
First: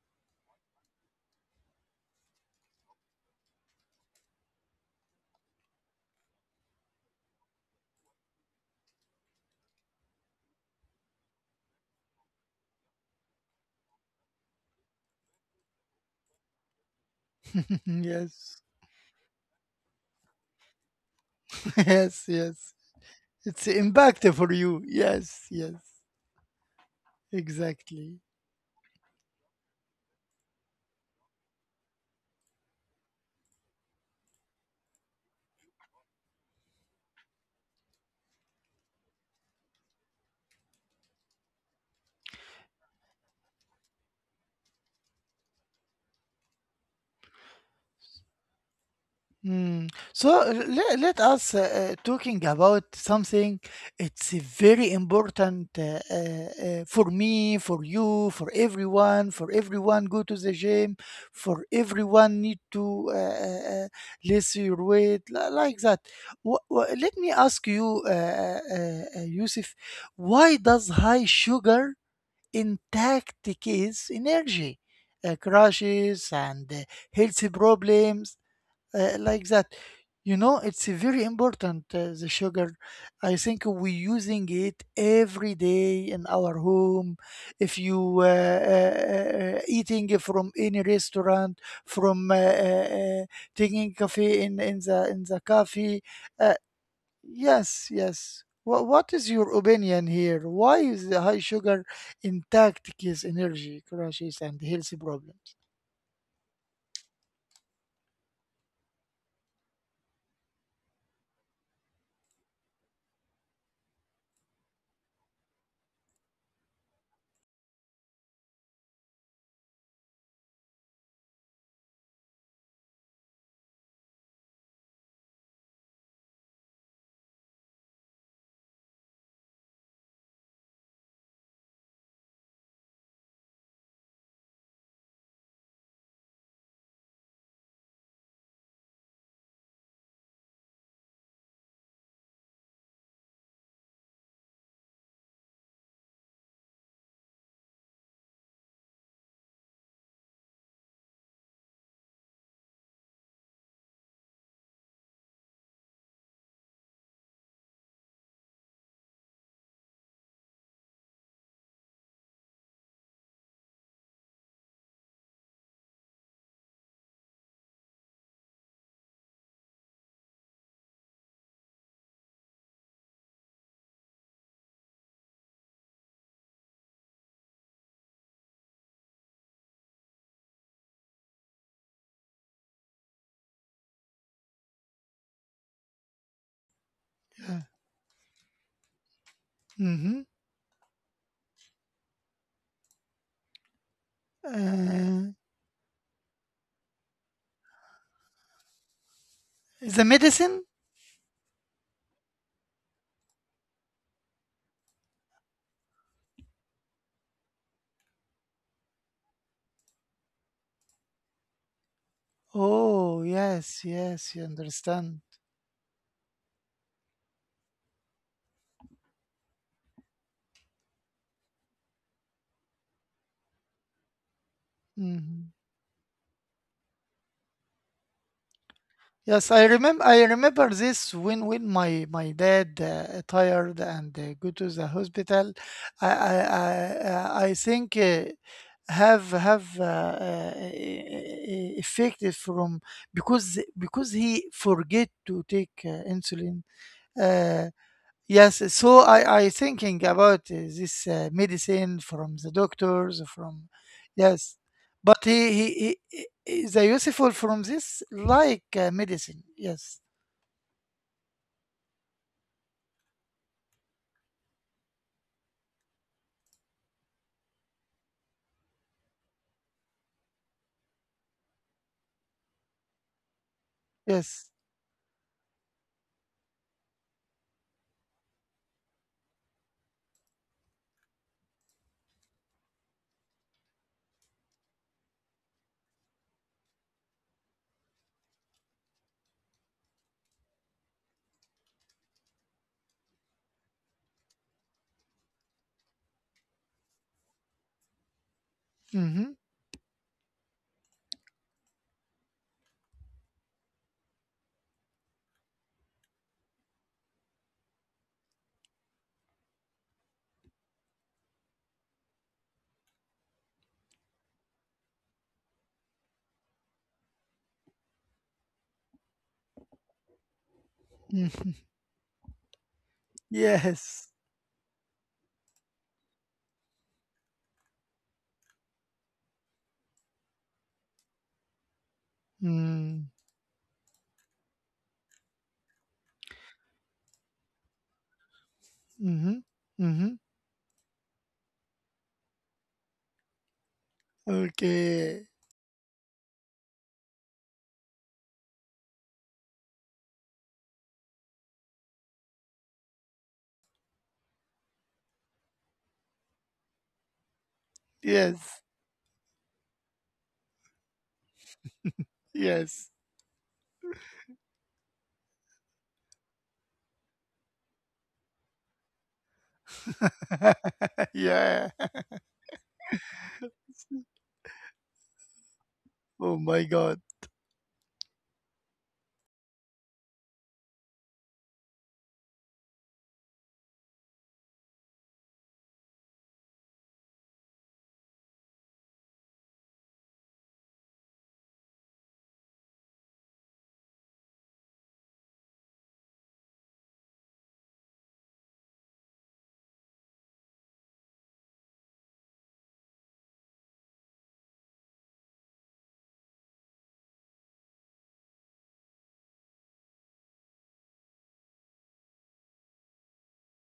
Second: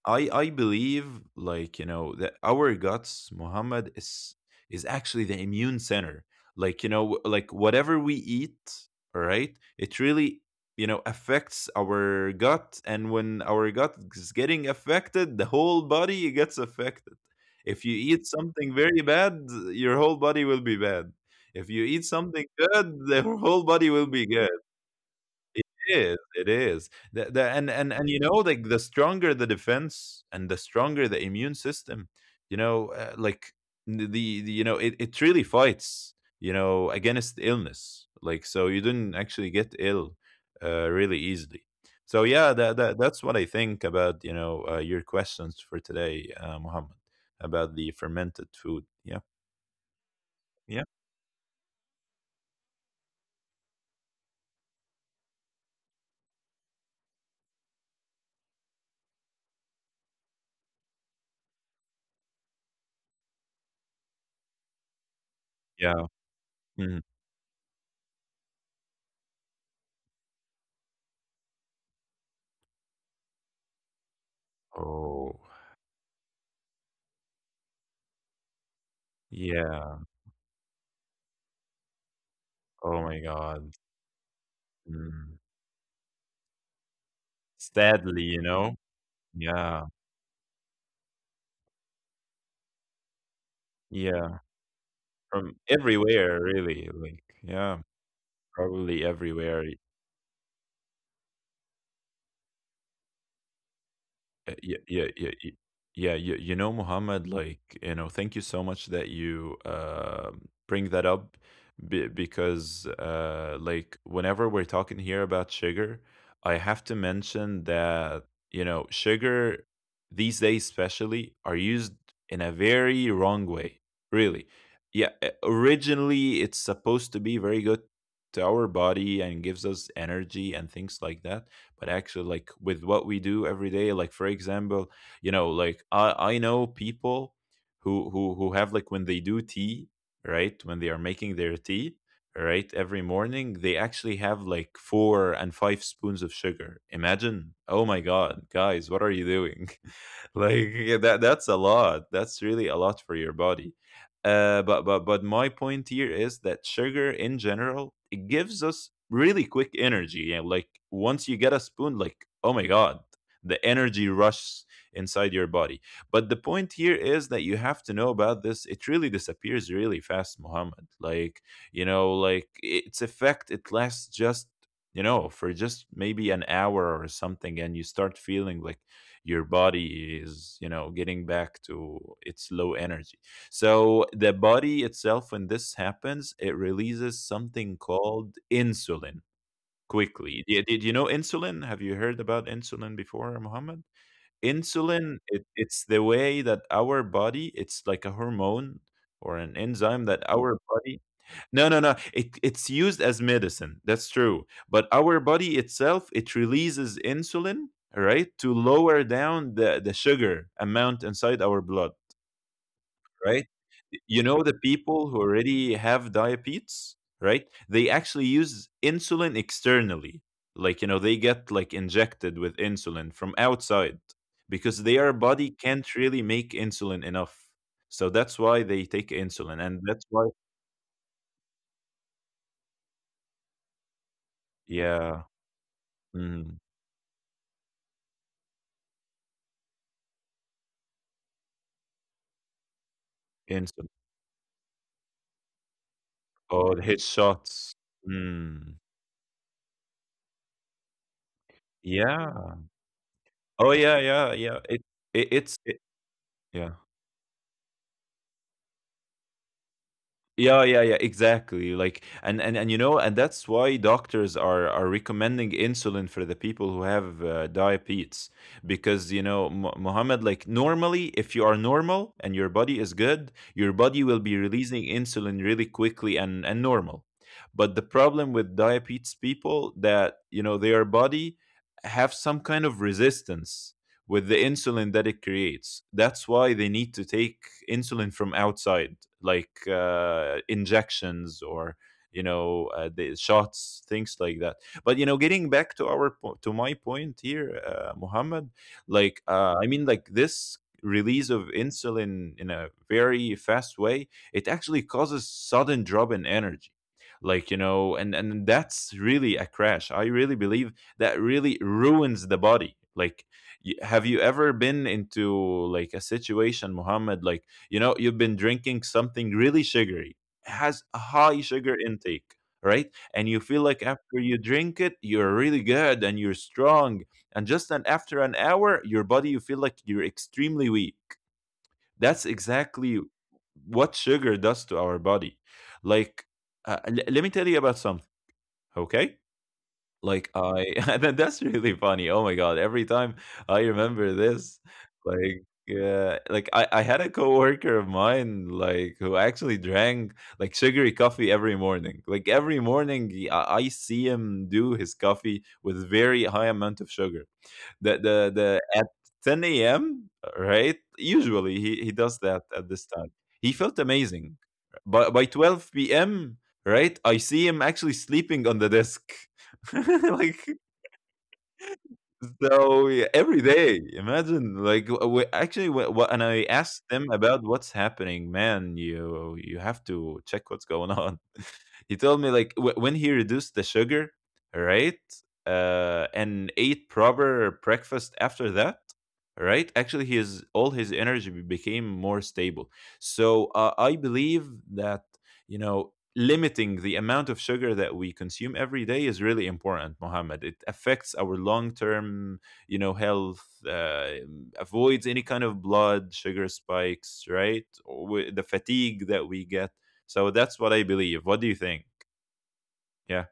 [SPEAKER 2] I I believe like you know that our guts, Muhammad, is actually the immune center. Like you know, like whatever we eat, all right, it really you know affects our gut, and when our gut is getting affected, the whole body gets affected. If you eat
[SPEAKER 1] Yes,
[SPEAKER 2] something very bad, your whole body will be bad. If you eat
[SPEAKER 1] yes,
[SPEAKER 2] something
[SPEAKER 1] yes.
[SPEAKER 2] good, the whole
[SPEAKER 1] It's
[SPEAKER 2] body will be
[SPEAKER 1] impactful for
[SPEAKER 2] good.
[SPEAKER 1] you. Yes,
[SPEAKER 2] It
[SPEAKER 1] yes,
[SPEAKER 2] is, it is. The and,
[SPEAKER 1] exactly.
[SPEAKER 2] You know, like, the stronger the defense and the stronger the immune system, you know, like, the you know, it really fights, you know, against illness. Like, so you didn't actually get ill, really easily. So yeah, that's what I think about, you know, your questions for today, Mohammed, about the fermented food. Yeah.
[SPEAKER 1] Mm. So
[SPEAKER 2] Yeah.
[SPEAKER 1] let, let us talking about something. It's very important for me, for you, for everyone. For everyone, go to the gym. For everyone, need to lose your weight like that.
[SPEAKER 2] Yeah. Mhm.
[SPEAKER 1] Let me ask you, Yusuf, why does high sugar impact the kids' energy,
[SPEAKER 2] Oh,
[SPEAKER 1] crashes, and health problems, like that?
[SPEAKER 2] yeah.
[SPEAKER 1] You know, it's a very important, the sugar.
[SPEAKER 2] Oh my
[SPEAKER 1] I think
[SPEAKER 2] God.
[SPEAKER 1] we using it
[SPEAKER 2] Mm.
[SPEAKER 1] every day in our home. If you
[SPEAKER 2] Sadly, you know? Yeah,
[SPEAKER 1] eating from any restaurant, from taking coffee
[SPEAKER 2] yeah,
[SPEAKER 1] in the
[SPEAKER 2] from
[SPEAKER 1] coffee, uh,
[SPEAKER 2] everywhere, really, like,
[SPEAKER 1] yes,
[SPEAKER 2] yeah,
[SPEAKER 1] yes.
[SPEAKER 2] probably
[SPEAKER 1] What is your
[SPEAKER 2] everywhere.
[SPEAKER 1] opinion here? Why is the high sugar intact gives energy crashes
[SPEAKER 2] Uh,
[SPEAKER 1] and
[SPEAKER 2] yeah,
[SPEAKER 1] health
[SPEAKER 2] yeah, yeah, y
[SPEAKER 1] problems?
[SPEAKER 2] yeah, you know, Muhammad, like, you know, thank you so much that you bring that up be because, like, whenever we're talking here about sugar, I have to mention that, you know, sugar these days, especially, are used in a very wrong way, really. Yeah, originally, it's supposed to be very good to our body and gives us energy and things like that, but actually, like, with what we do every day, like for example, you know, like I know people who have, like, when they do tea, right, when they are making their tea, right, every morning, they actually have like four and five spoons of sugar. Imagine. Oh my god, guys, what are you doing? Like yeah, that's a lot, that's really a lot for your body. But my point here is that sugar in general, it gives us really quick energy. Yeah, like once you get a spoon, like, oh my god, the energy rushes inside your body. But the point here is that you have to know about this. It really disappears really fast, Muhammad. Like, you know, like its effect, it lasts just, you know, for just maybe an hour or something, and you start feeling like your body is, you know, getting back to its low energy. So the body itself, when this happens, it releases
[SPEAKER 1] Yeah.
[SPEAKER 2] something called insulin
[SPEAKER 1] Mm-hmm.
[SPEAKER 2] quickly. Did you know insulin? Have you heard about insulin before, Mohammed?
[SPEAKER 1] Uh,
[SPEAKER 2] Insulin, it's the way that our body, it's like a hormone or an
[SPEAKER 1] the
[SPEAKER 2] enzyme that
[SPEAKER 1] medicine?
[SPEAKER 2] our body, no no no it, it's used as medicine, that's true, but our body itself, it releases insulin, right, to lower down the sugar amount inside our blood,
[SPEAKER 1] Oh,
[SPEAKER 2] right?
[SPEAKER 1] yes, yes,
[SPEAKER 2] You
[SPEAKER 1] you
[SPEAKER 2] know, the
[SPEAKER 1] understand.
[SPEAKER 2] people who already have diabetes, right? They actually use insulin externally. Like, you know, they get like injected with insulin from outside because their
[SPEAKER 1] Hmm.
[SPEAKER 2] body can't really make insulin enough. So that's why they take
[SPEAKER 1] Yes, I
[SPEAKER 2] insulin. And
[SPEAKER 1] remember. I
[SPEAKER 2] that's why,
[SPEAKER 1] remember this when my dad tired and go to the
[SPEAKER 2] yeah,
[SPEAKER 1] hospital. I I I,
[SPEAKER 2] mm,
[SPEAKER 1] I think have effective from because
[SPEAKER 2] insulin.
[SPEAKER 1] he forget to take insulin.
[SPEAKER 2] Oh, the
[SPEAKER 1] Uh,
[SPEAKER 2] headshots.
[SPEAKER 1] Yes, so
[SPEAKER 2] Mm,
[SPEAKER 1] I thinking about this medicine from the
[SPEAKER 2] yeah.
[SPEAKER 1] doctors from,
[SPEAKER 2] Oh, yeah, yeah,
[SPEAKER 1] yes,
[SPEAKER 2] yeah.
[SPEAKER 1] but he
[SPEAKER 2] It,
[SPEAKER 1] he,
[SPEAKER 2] it's, it,
[SPEAKER 1] he he- is a
[SPEAKER 2] yeah.
[SPEAKER 1] useful from this like medicine. Yes,
[SPEAKER 2] Yeah, yeah, yeah, exactly. Like, and you know, and that's why doctors are recommending insulin for the people who have diabetes, because you know, Muhammad, like normally, if you are normal and your body is good, your body will
[SPEAKER 1] yes,
[SPEAKER 2] be releasing insulin really quickly and normal. But the problem with diabetes people, that you know, their body have some kind of resistance with the insulin that it creates. That's why they need to take insulin from outside, like injections or you know, the shots, things like that. But you know, getting back to our to my point here, Muhammad,
[SPEAKER 1] mm-hmm.
[SPEAKER 2] like, I mean, like this release of insulin in a very fast way, it actually causes sudden drop in energy, like, you know. And that's really a crash. I really believe that really ruins the body. Like, have you ever been into like a situation, Muhammad, like, you know, you've been drinking something really sugary, has a
[SPEAKER 1] Mm-hmm.
[SPEAKER 2] high sugar intake, right? And you feel like
[SPEAKER 1] Yes,
[SPEAKER 2] after you drink it, you're really good and you're strong. And just an, after an hour, your body, you feel like you're extremely weak. That's
[SPEAKER 1] mm-hmm.
[SPEAKER 2] exactly what sugar does to our body. Like, let me tell you about something, okay?
[SPEAKER 1] Mm-hmm. Mm-hmm.
[SPEAKER 2] Like I and then that's really funny. Oh my god, every time I remember this,
[SPEAKER 1] Okay,
[SPEAKER 2] like yeah, like I had a coworker of mine, like, who actually drank like sugary coffee every morning. Like every morning I see him do his coffee with very high amount of sugar
[SPEAKER 1] yes,
[SPEAKER 2] the at 10 a.m. Right? Usually he does that at
[SPEAKER 1] yes,
[SPEAKER 2] this time. He felt amazing, but by 12 p.m., right, I see him actually sleeping on the desk. Like
[SPEAKER 1] yeah.
[SPEAKER 2] so, yeah, every day, imagine, like actually what, and
[SPEAKER 1] Oh
[SPEAKER 2] I
[SPEAKER 1] my
[SPEAKER 2] asked
[SPEAKER 1] God,
[SPEAKER 2] them about what's happening, man, you have to check what's going on. He told me like, when he reduced the sugar, right? Uh, and ate proper breakfast after that, right? Actually, his all his energy became more stable. So, I believe that, you know, limiting the amount of sugar that we consume every day is really important, Mohammed. It affects our long-term, you know, health, uh, avoids any kind of blood sugar spikes, right? Or the fatigue that we get. So that's what I believe. What do you think? Yeah.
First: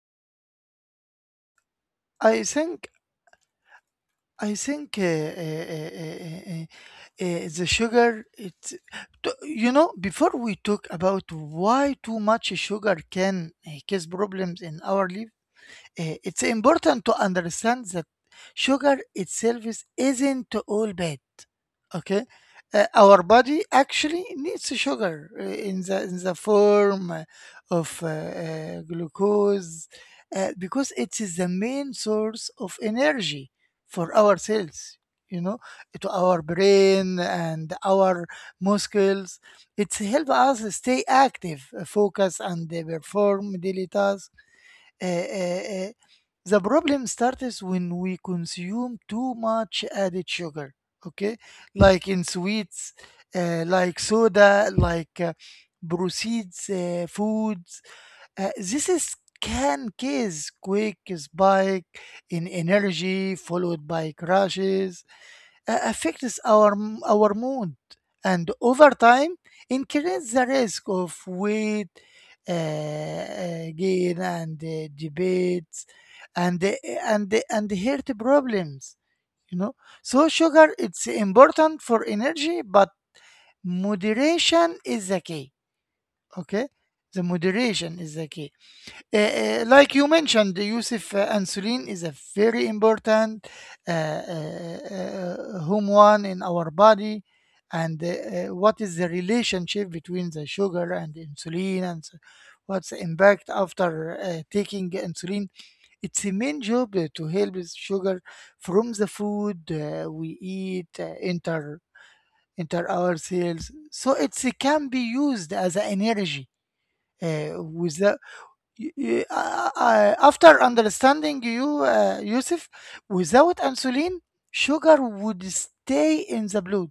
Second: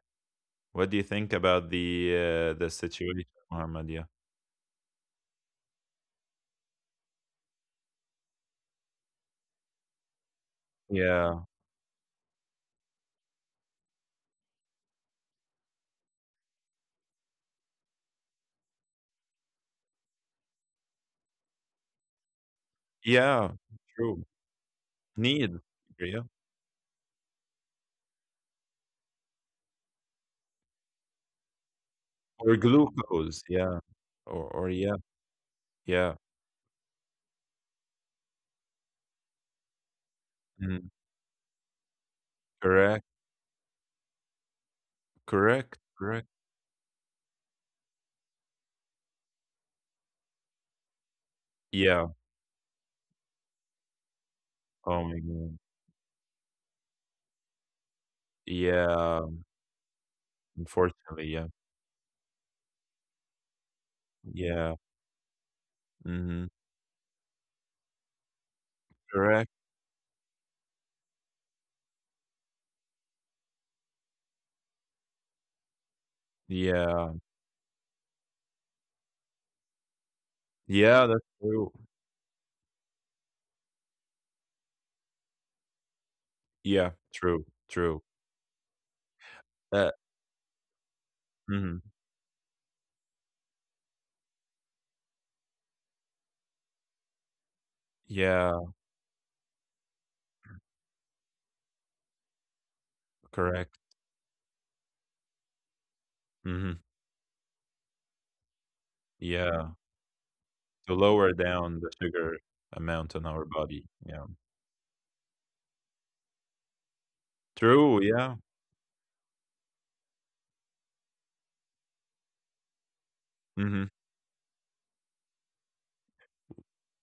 [SPEAKER 2] What do you think about
[SPEAKER 1] I
[SPEAKER 2] the
[SPEAKER 1] think
[SPEAKER 2] situation, Mohammed? Yeah.
[SPEAKER 1] I think the sugar, you know, before we talk about
[SPEAKER 2] Yeah.
[SPEAKER 1] why too much sugar can cause problems in our liver, it's important to understand that sugar itself isn't all bad. Okay. Our
[SPEAKER 2] Yeah.
[SPEAKER 1] body
[SPEAKER 2] True.
[SPEAKER 1] actually needs sugar
[SPEAKER 2] Need. Yeah,
[SPEAKER 1] in the form of glucose, because it is the main
[SPEAKER 2] or
[SPEAKER 1] source of
[SPEAKER 2] glucose.
[SPEAKER 1] energy
[SPEAKER 2] Yeah.
[SPEAKER 1] for
[SPEAKER 2] or,
[SPEAKER 1] our
[SPEAKER 2] or
[SPEAKER 1] cells.
[SPEAKER 2] yeah.
[SPEAKER 1] You know,
[SPEAKER 2] Yeah.
[SPEAKER 1] to our brain and our muscles. It's help us
[SPEAKER 2] Mhm.
[SPEAKER 1] stay active, focus, and
[SPEAKER 2] Correct.
[SPEAKER 1] perform daily tasks. uh, uh,
[SPEAKER 2] Correct.
[SPEAKER 1] uh,
[SPEAKER 2] Correct.
[SPEAKER 1] the problem starts when we consume too much added sugar, okay?
[SPEAKER 2] Yeah.
[SPEAKER 1] Like in sweets, like soda,
[SPEAKER 2] Oh my
[SPEAKER 1] like
[SPEAKER 2] god.
[SPEAKER 1] proceeds, foods. This is
[SPEAKER 2] Yeah,
[SPEAKER 1] can cause quick
[SPEAKER 2] unfortunately, yeah.
[SPEAKER 1] spike in energy followed by
[SPEAKER 2] Yeah.
[SPEAKER 1] crashes, affects
[SPEAKER 2] Mhm.
[SPEAKER 1] our our mood, and over time
[SPEAKER 2] Correct.
[SPEAKER 1] increase the risk of weight gain and debates and
[SPEAKER 2] Yeah.
[SPEAKER 1] and and health problems. You know, so sugar
[SPEAKER 2] Yeah,
[SPEAKER 1] it's
[SPEAKER 2] that's true.
[SPEAKER 1] important for energy, but moderation is the key. Okay,
[SPEAKER 2] Yeah,
[SPEAKER 1] the
[SPEAKER 2] true, true.
[SPEAKER 1] moderation is the key.
[SPEAKER 2] Uh,
[SPEAKER 1] Like you mentioned, Yusuf,
[SPEAKER 2] mhm.
[SPEAKER 1] insulin is a very important hormone in our body. And
[SPEAKER 2] Yeah,
[SPEAKER 1] what is the relationship between the sugar and insulin, and what's the impact
[SPEAKER 2] correct.
[SPEAKER 1] after taking insulin? It's a main
[SPEAKER 2] Mhm.
[SPEAKER 1] job to help the sugar from the
[SPEAKER 2] Yeah,
[SPEAKER 1] food we
[SPEAKER 2] to
[SPEAKER 1] eat
[SPEAKER 2] lower down the sugar
[SPEAKER 1] enter
[SPEAKER 2] amount in
[SPEAKER 1] our
[SPEAKER 2] our
[SPEAKER 1] cells,
[SPEAKER 2] body.
[SPEAKER 1] so
[SPEAKER 2] Yeah.
[SPEAKER 1] it can be used as a energy
[SPEAKER 2] True,
[SPEAKER 1] without
[SPEAKER 2] yeah.
[SPEAKER 1] After understanding you, Yusuf, without
[SPEAKER 2] Mhm.
[SPEAKER 1] insulin, sugar would stay in the blood.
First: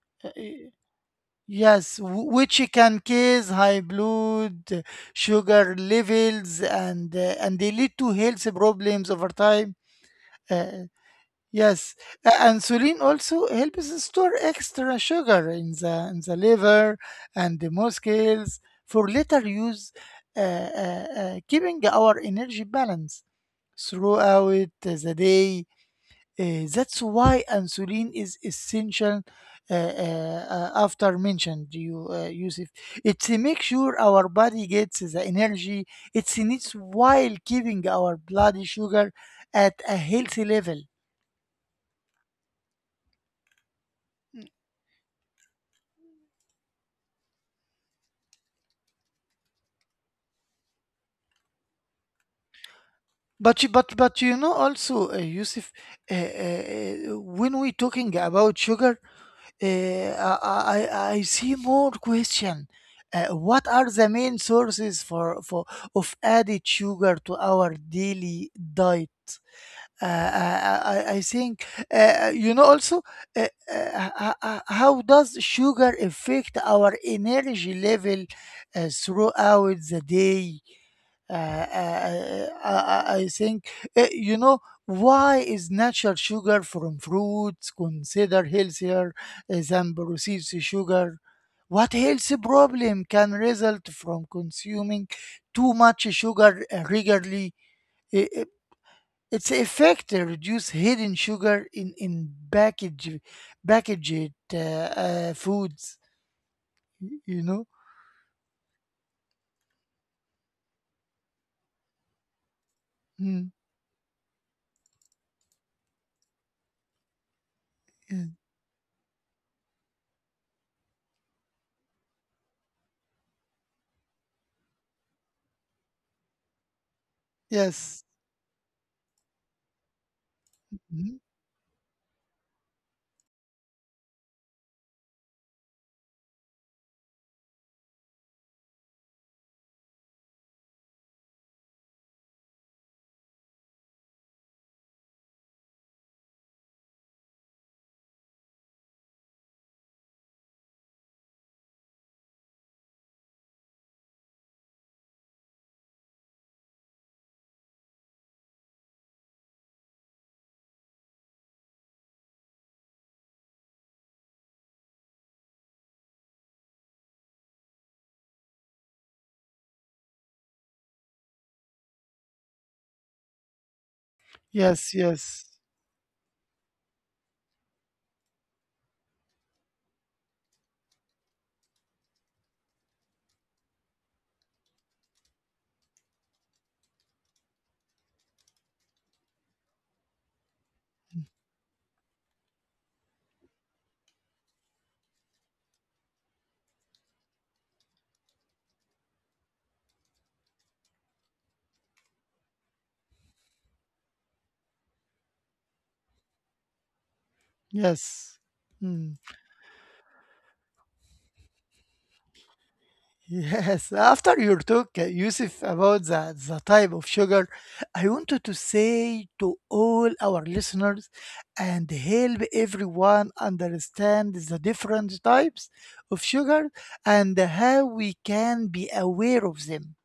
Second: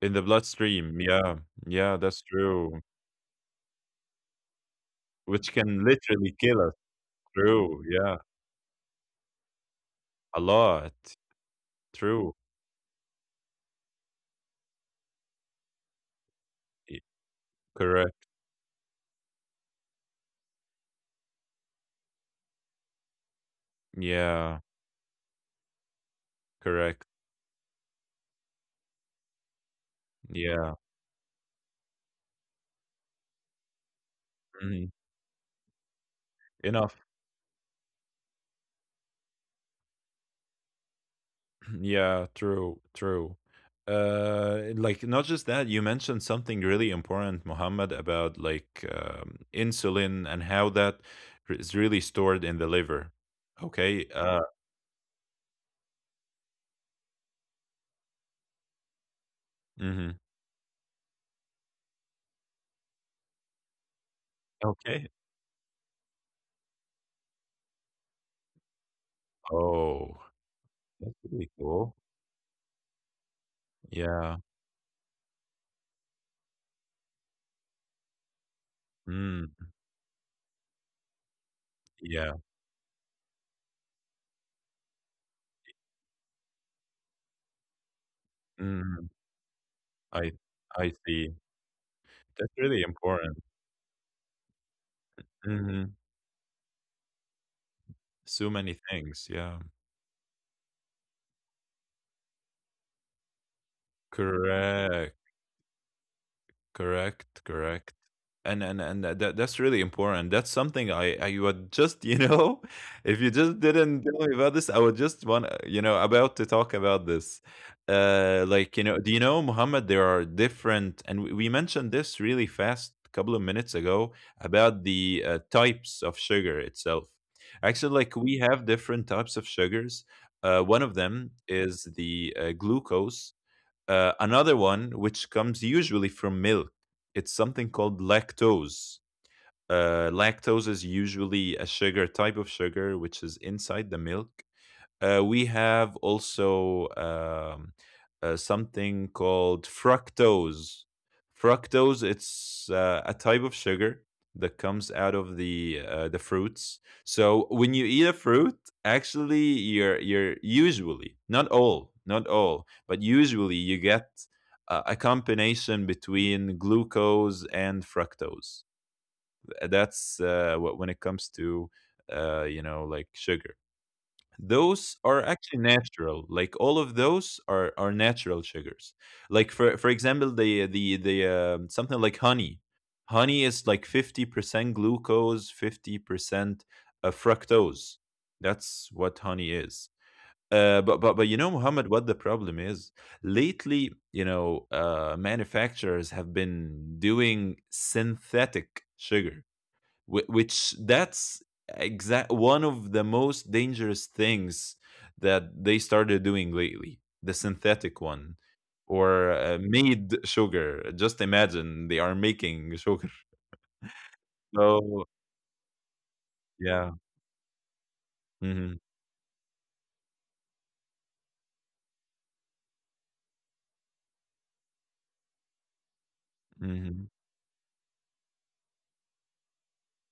[SPEAKER 2] In the
[SPEAKER 1] Uh, uh,
[SPEAKER 2] bloodstream. Yeah. Yeah,
[SPEAKER 1] Yes,
[SPEAKER 2] that's
[SPEAKER 1] which
[SPEAKER 2] true.
[SPEAKER 1] can cause high blood
[SPEAKER 2] Which
[SPEAKER 1] sugar
[SPEAKER 2] can literally
[SPEAKER 1] levels
[SPEAKER 2] kill us.
[SPEAKER 1] and they
[SPEAKER 2] True.
[SPEAKER 1] lead to
[SPEAKER 2] Yeah.
[SPEAKER 1] health problems over time.
[SPEAKER 2] A
[SPEAKER 1] Uh,
[SPEAKER 2] lot.
[SPEAKER 1] Yes,
[SPEAKER 2] True.
[SPEAKER 1] insulin also helps us store extra sugar in the liver
[SPEAKER 2] Y-
[SPEAKER 1] and the
[SPEAKER 2] Correct.
[SPEAKER 1] muscles for later use, keeping our energy balance
[SPEAKER 2] Yeah.
[SPEAKER 1] throughout the day. That's
[SPEAKER 2] Correct.
[SPEAKER 1] why insulin is essential.
[SPEAKER 2] Yeah.
[SPEAKER 1] After mentioned you, Yusuf, it's to make sure our body
[SPEAKER 2] Mhm.
[SPEAKER 1] gets the energy it needs
[SPEAKER 2] Enough.
[SPEAKER 1] while keeping our blood sugar at a healthy level.
[SPEAKER 2] Yeah, true, true. Like not just that, you mentioned something really important, Mohammed, about like, insulin and how that is really stored in the liver. Okay.
[SPEAKER 1] But you know also, Yusuf, when we talking about sugar,
[SPEAKER 2] Hmm.
[SPEAKER 1] I see more question. What are the main sources
[SPEAKER 2] Okay.
[SPEAKER 1] for of added sugar to our daily diet? Uh,
[SPEAKER 2] Oh,
[SPEAKER 1] I, I I
[SPEAKER 2] that's
[SPEAKER 1] I
[SPEAKER 2] really
[SPEAKER 1] think.
[SPEAKER 2] cool.
[SPEAKER 1] Also,
[SPEAKER 2] Yeah.
[SPEAKER 1] how does sugar affect our energy level
[SPEAKER 2] Mm,
[SPEAKER 1] throughout the day? Uh,
[SPEAKER 2] yeah.
[SPEAKER 1] I, I, I I think, uh, you know, why is natural sugar from fruits considered
[SPEAKER 2] Mm,
[SPEAKER 1] healthier than
[SPEAKER 2] I
[SPEAKER 1] processed
[SPEAKER 2] I
[SPEAKER 1] sugar?
[SPEAKER 2] see.
[SPEAKER 1] What health
[SPEAKER 2] That's really
[SPEAKER 1] problem can
[SPEAKER 2] important.
[SPEAKER 1] result from consuming too
[SPEAKER 2] Hmm.
[SPEAKER 1] much sugar regularly? I- i-
[SPEAKER 2] So many things.
[SPEAKER 1] Its
[SPEAKER 2] Yeah.
[SPEAKER 1] effect to reduce hidden sugar in packaged
[SPEAKER 2] Correct.
[SPEAKER 1] foods, you
[SPEAKER 2] Correct,
[SPEAKER 1] know?
[SPEAKER 2] correct. And that's really important. That's something I would just, you know, if you
[SPEAKER 1] Mm,
[SPEAKER 2] just didn't tell me about this, I would just want, you know, about to talk about this.
[SPEAKER 1] yeah.
[SPEAKER 2] Uh, like, you know, do you know, Muhammad, there are different, and we mentioned this really fast a couple of minutes ago about the types of sugar itself. Actually,
[SPEAKER 1] Yes.
[SPEAKER 2] like we have different types of sugars. One of
[SPEAKER 1] Mhm.
[SPEAKER 2] them is the glucose, another one, which comes usually from milk, it's something called lactose. Lactose is usually a sugar, type of sugar which is inside the milk. Uh, we have also, something called fructose. Fructose, it's, a type of sugar that comes out of the, the fruits. So when you eat a fruit, actually, you're usually not all, not all, but usually you get, a combination between glucose and fructose. That's, what when it comes to, you know, like sugar, those
[SPEAKER 1] Yes,
[SPEAKER 2] are
[SPEAKER 1] yes.
[SPEAKER 2] actually natural. Like all of those are natural sugars. Like for example, the something like honey. Honey is like 50% glucose, 50% fructose. That's what honey is. But you know, Muhammad, what the problem is lately? You know, manufacturers have been doing synthetic sugar. Which that's exact one of the most dangerous things that they started doing lately, the synthetic one,
[SPEAKER 1] Yes. Mm.
[SPEAKER 2] or made sugar. Just imagine, they are making sugar.
[SPEAKER 1] Yes. After your
[SPEAKER 2] So
[SPEAKER 1] talk, Yusuf, about the
[SPEAKER 2] yeah.
[SPEAKER 1] type of sugar, I wanted to
[SPEAKER 2] Hmm.
[SPEAKER 1] say to all our listeners and help everyone understand the different types of sugar
[SPEAKER 2] Hmm.
[SPEAKER 1] and how we can be aware of them.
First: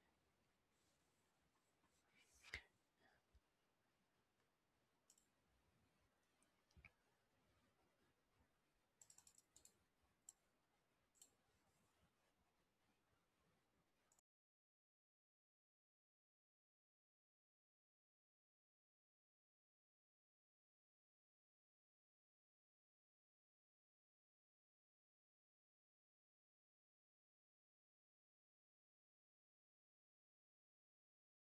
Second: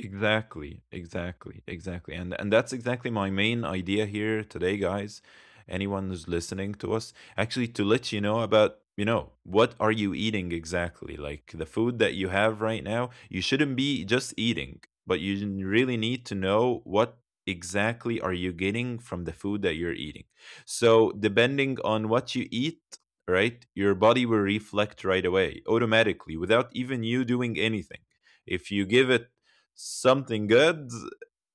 [SPEAKER 2] Exactly, exactly, exactly. And that's exactly my main idea here today, guys. Anyone who's listening to us, actually, to let you know about, you know, what are you eating exactly? Like the food that you have right now, you shouldn't be just eating, but you really need to know what exactly are you getting from the food that you're eating. So, depending on what you eat, right? Your body will reflect right away, automatically, without even you doing anything. If you give it something good,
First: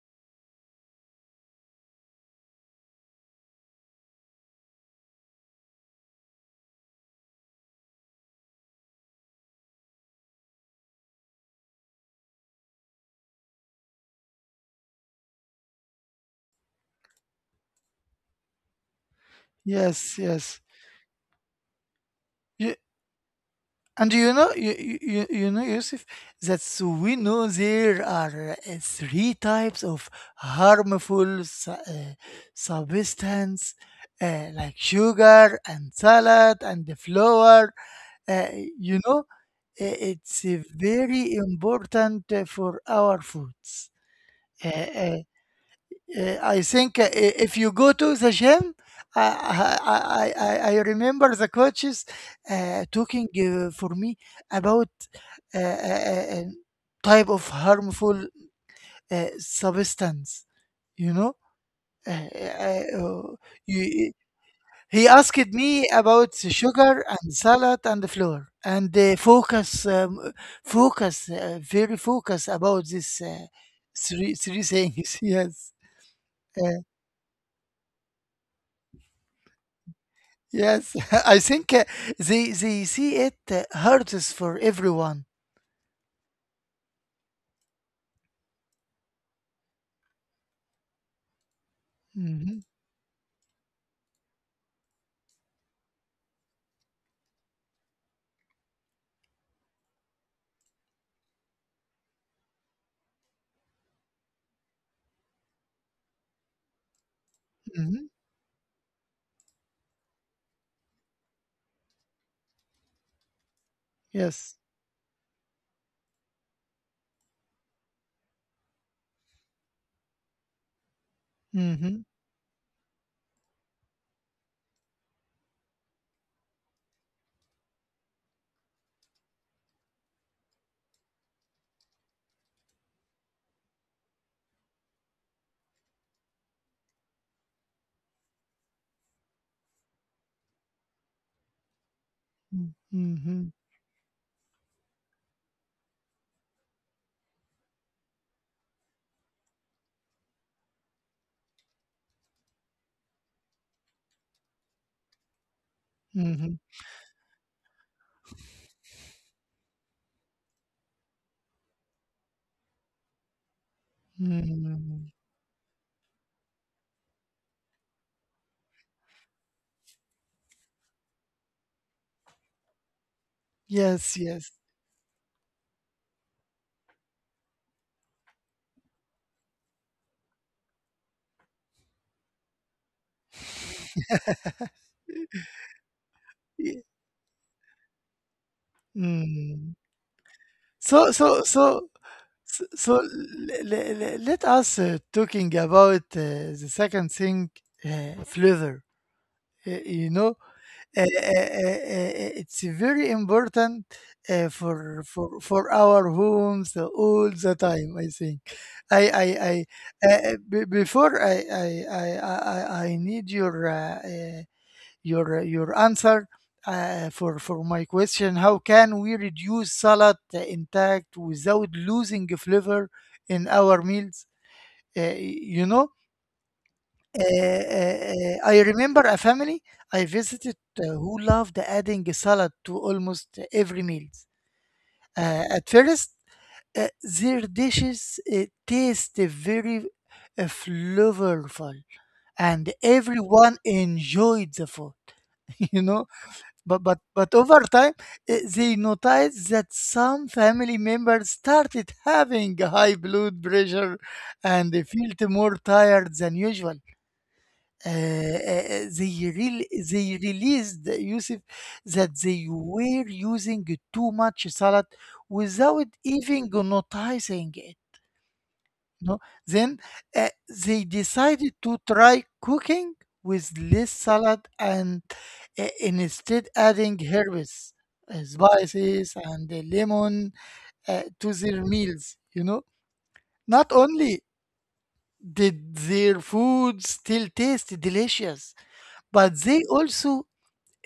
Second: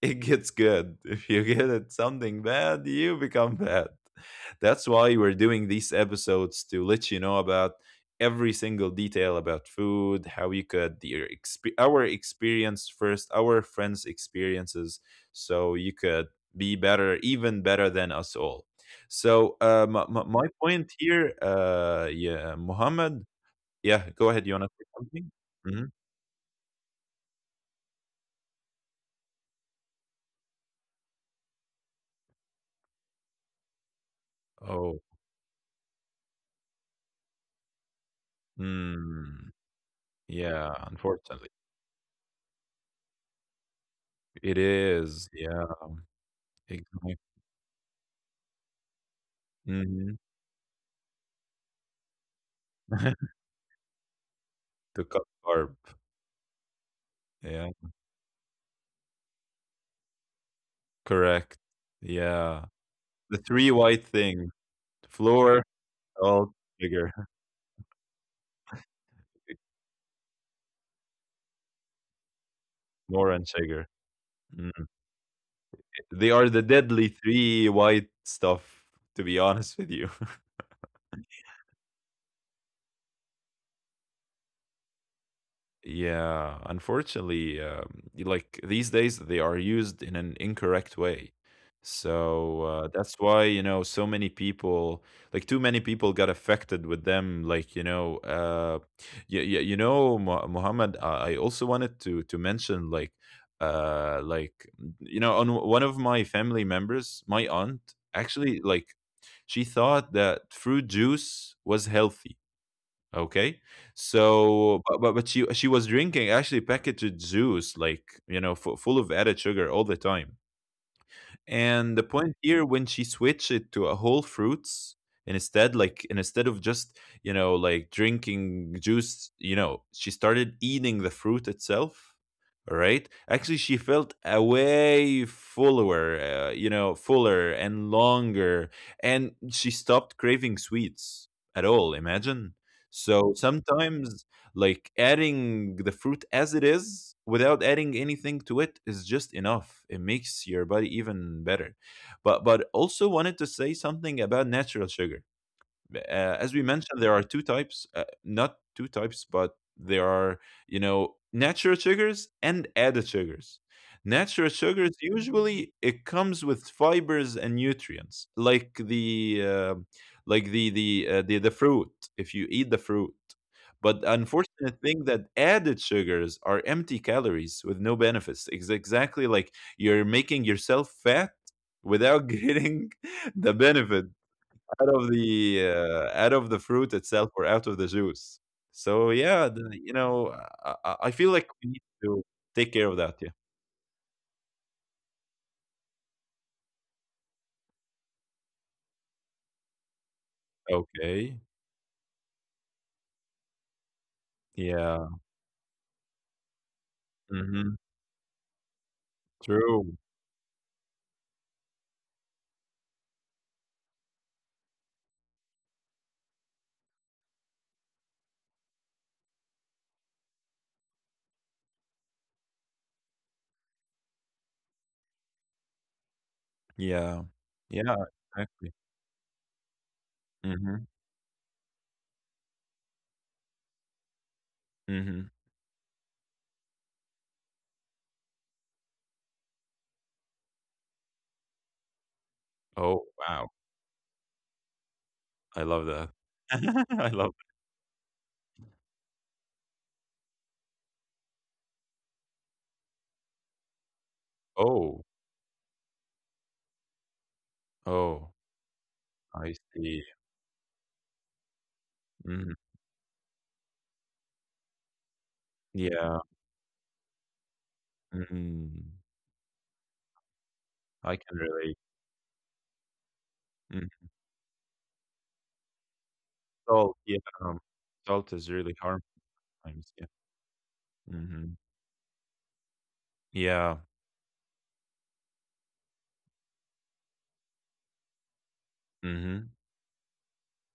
[SPEAKER 2] it gets good. If you get it something bad, you become bad. That's why we're doing these episodes to let you know about every single detail about food, how you could our experience first, our friends' experiences, so you could be better, even better than us all. My,
[SPEAKER 1] Yes,
[SPEAKER 2] my my
[SPEAKER 1] yes.
[SPEAKER 2] point here, yeah, Mohammed, yeah,
[SPEAKER 1] And
[SPEAKER 2] go
[SPEAKER 1] you
[SPEAKER 2] ahead.
[SPEAKER 1] know,
[SPEAKER 2] You wanna
[SPEAKER 1] you,
[SPEAKER 2] say
[SPEAKER 1] you,
[SPEAKER 2] something?
[SPEAKER 1] you you know,
[SPEAKER 2] Hmm.
[SPEAKER 1] Yusuf, that so we know there are three types of harmful substance, like
[SPEAKER 2] Oh.
[SPEAKER 1] sugar and salad and the flour. Uh, you know, uh,
[SPEAKER 2] Hmm.
[SPEAKER 1] it's
[SPEAKER 2] Yeah,
[SPEAKER 1] very
[SPEAKER 2] unfortunately.
[SPEAKER 1] important for our foods.
[SPEAKER 2] It
[SPEAKER 1] Uh, uh,
[SPEAKER 2] is, yeah,
[SPEAKER 1] I think
[SPEAKER 2] exactly.
[SPEAKER 1] if you go to the gym, I
[SPEAKER 2] Mhm.
[SPEAKER 1] I I, I remember the coaches talking for me about
[SPEAKER 2] To cut
[SPEAKER 1] uh,
[SPEAKER 2] carb,
[SPEAKER 1] uh, uh, type of
[SPEAKER 2] yeah,
[SPEAKER 1] harmful substance. You know.
[SPEAKER 2] correct.
[SPEAKER 1] Uh,
[SPEAKER 2] Yeah,
[SPEAKER 1] uh, uh,
[SPEAKER 2] the 3
[SPEAKER 1] you,
[SPEAKER 2] white things,
[SPEAKER 1] he asked
[SPEAKER 2] flour,
[SPEAKER 1] me about the
[SPEAKER 2] salt,
[SPEAKER 1] sugar
[SPEAKER 2] sugar,
[SPEAKER 1] and salad and the flour and focus, focus, very focus about this,
[SPEAKER 2] more and sugar.
[SPEAKER 1] three
[SPEAKER 2] Mm,
[SPEAKER 1] things. Yes.
[SPEAKER 2] they are the
[SPEAKER 1] Uh,
[SPEAKER 2] deadly 3 white stuff, to be honest with you.
[SPEAKER 1] Yes, I think they see it hurts for everyone.
[SPEAKER 2] Yeah, unfortunately, like these days, they are used in an incorrect way.
[SPEAKER 1] Mm-hmm.
[SPEAKER 2] That's why, you know, so many people, like too many people got affected with them. Like, you know, you, you know, Muhammad, I also wanted to mention like, you know, on one of my family members, my aunt,
[SPEAKER 1] Mm-hmm.
[SPEAKER 2] actually, like, she thought that fruit juice was healthy. Okay.
[SPEAKER 1] Yes.
[SPEAKER 2] But she was drinking actually packaged juice, like you know, fu full of added sugar all the time.
[SPEAKER 1] Mm-hmm.
[SPEAKER 2] And the point here when she switched it to a whole fruits instead, like and instead of just, you know, like drinking juice, you know, she started eating the fruit itself. All right. Actually, she felt a way fuller, you know, fuller and longer, and she stopped craving sweets at all. Imagine. So
[SPEAKER 1] Mm-hmm.
[SPEAKER 2] sometimes like adding the fruit as it is without adding anything to it is just enough. It makes your body even better, but also wanted to say something about natural sugar. Uh,
[SPEAKER 1] Mm-hmm.
[SPEAKER 2] as we mentioned, there are two types, not two types, but there are, you know, natural sugars and added sugars. Natural sugars
[SPEAKER 1] Mm-hmm.
[SPEAKER 2] usually it comes with fibers and nutrients, like the like the the fruit. If you eat the fruit, but the
[SPEAKER 1] Yes. Yes.
[SPEAKER 2] unfortunate thing that added sugars are empty calories with no benefits. It's exactly like you're making yourself fat without getting the benefit out of the
[SPEAKER 1] Ye-
[SPEAKER 2] fruit itself or out of the juice. So yeah,
[SPEAKER 1] Mm.
[SPEAKER 2] you know, I, I
[SPEAKER 1] So
[SPEAKER 2] I feel
[SPEAKER 1] so
[SPEAKER 2] like we need
[SPEAKER 1] so
[SPEAKER 2] to
[SPEAKER 1] so
[SPEAKER 2] take care
[SPEAKER 1] so
[SPEAKER 2] of that. Yeah.
[SPEAKER 1] Let us talking about the second thing, flavor. Uh, you know, uh,
[SPEAKER 2] Okay.
[SPEAKER 1] uh, uh, uh, it's very important for
[SPEAKER 2] Yeah.
[SPEAKER 1] our homes all the
[SPEAKER 2] Hmm.
[SPEAKER 1] time. I think. I I, I
[SPEAKER 2] True.
[SPEAKER 1] uh, uh, Before I need your answer for my question. How can we reduce salad, intact without losing flavor in our meals? Uh, you know
[SPEAKER 2] Yeah. Yeah.
[SPEAKER 1] I
[SPEAKER 2] Exactly.
[SPEAKER 1] remember a family I visited,
[SPEAKER 2] Hmm.
[SPEAKER 1] who loved adding salad to almost every meal.
[SPEAKER 2] Hmm.
[SPEAKER 1] At first, their dishes taste very flavorful, and
[SPEAKER 2] Oh
[SPEAKER 1] everyone
[SPEAKER 2] wow!
[SPEAKER 1] enjoyed the food.
[SPEAKER 2] I
[SPEAKER 1] You
[SPEAKER 2] love
[SPEAKER 1] know,
[SPEAKER 2] that.
[SPEAKER 1] but but
[SPEAKER 2] I
[SPEAKER 1] but
[SPEAKER 2] love.
[SPEAKER 1] over time, they noticed that some family members started having high blood pressure and they
[SPEAKER 2] Oh.
[SPEAKER 1] felt more tired than usual. uh,
[SPEAKER 2] Oh.
[SPEAKER 1] uh, they real
[SPEAKER 2] I
[SPEAKER 1] they
[SPEAKER 2] see.
[SPEAKER 1] released, Yusuf, that they
[SPEAKER 2] Hmm.
[SPEAKER 1] were using too much salad without
[SPEAKER 2] Yeah.
[SPEAKER 1] even noticing it.
[SPEAKER 2] Hmm.
[SPEAKER 1] No, then uh, they
[SPEAKER 2] I can
[SPEAKER 1] decided to
[SPEAKER 2] relate.
[SPEAKER 1] try cooking with less
[SPEAKER 2] Hmm.
[SPEAKER 1] salad and instead adding
[SPEAKER 2] Salt. Yeah.
[SPEAKER 1] herbs,
[SPEAKER 2] Salt is really
[SPEAKER 1] spices,
[SPEAKER 2] harmful.
[SPEAKER 1] and
[SPEAKER 2] Sometimes. Yeah.
[SPEAKER 1] lemon to their
[SPEAKER 2] Hmm.
[SPEAKER 1] meals. You know, not
[SPEAKER 2] Yeah.
[SPEAKER 1] only did their food still taste delicious, but they
[SPEAKER 2] Hmm.
[SPEAKER 1] also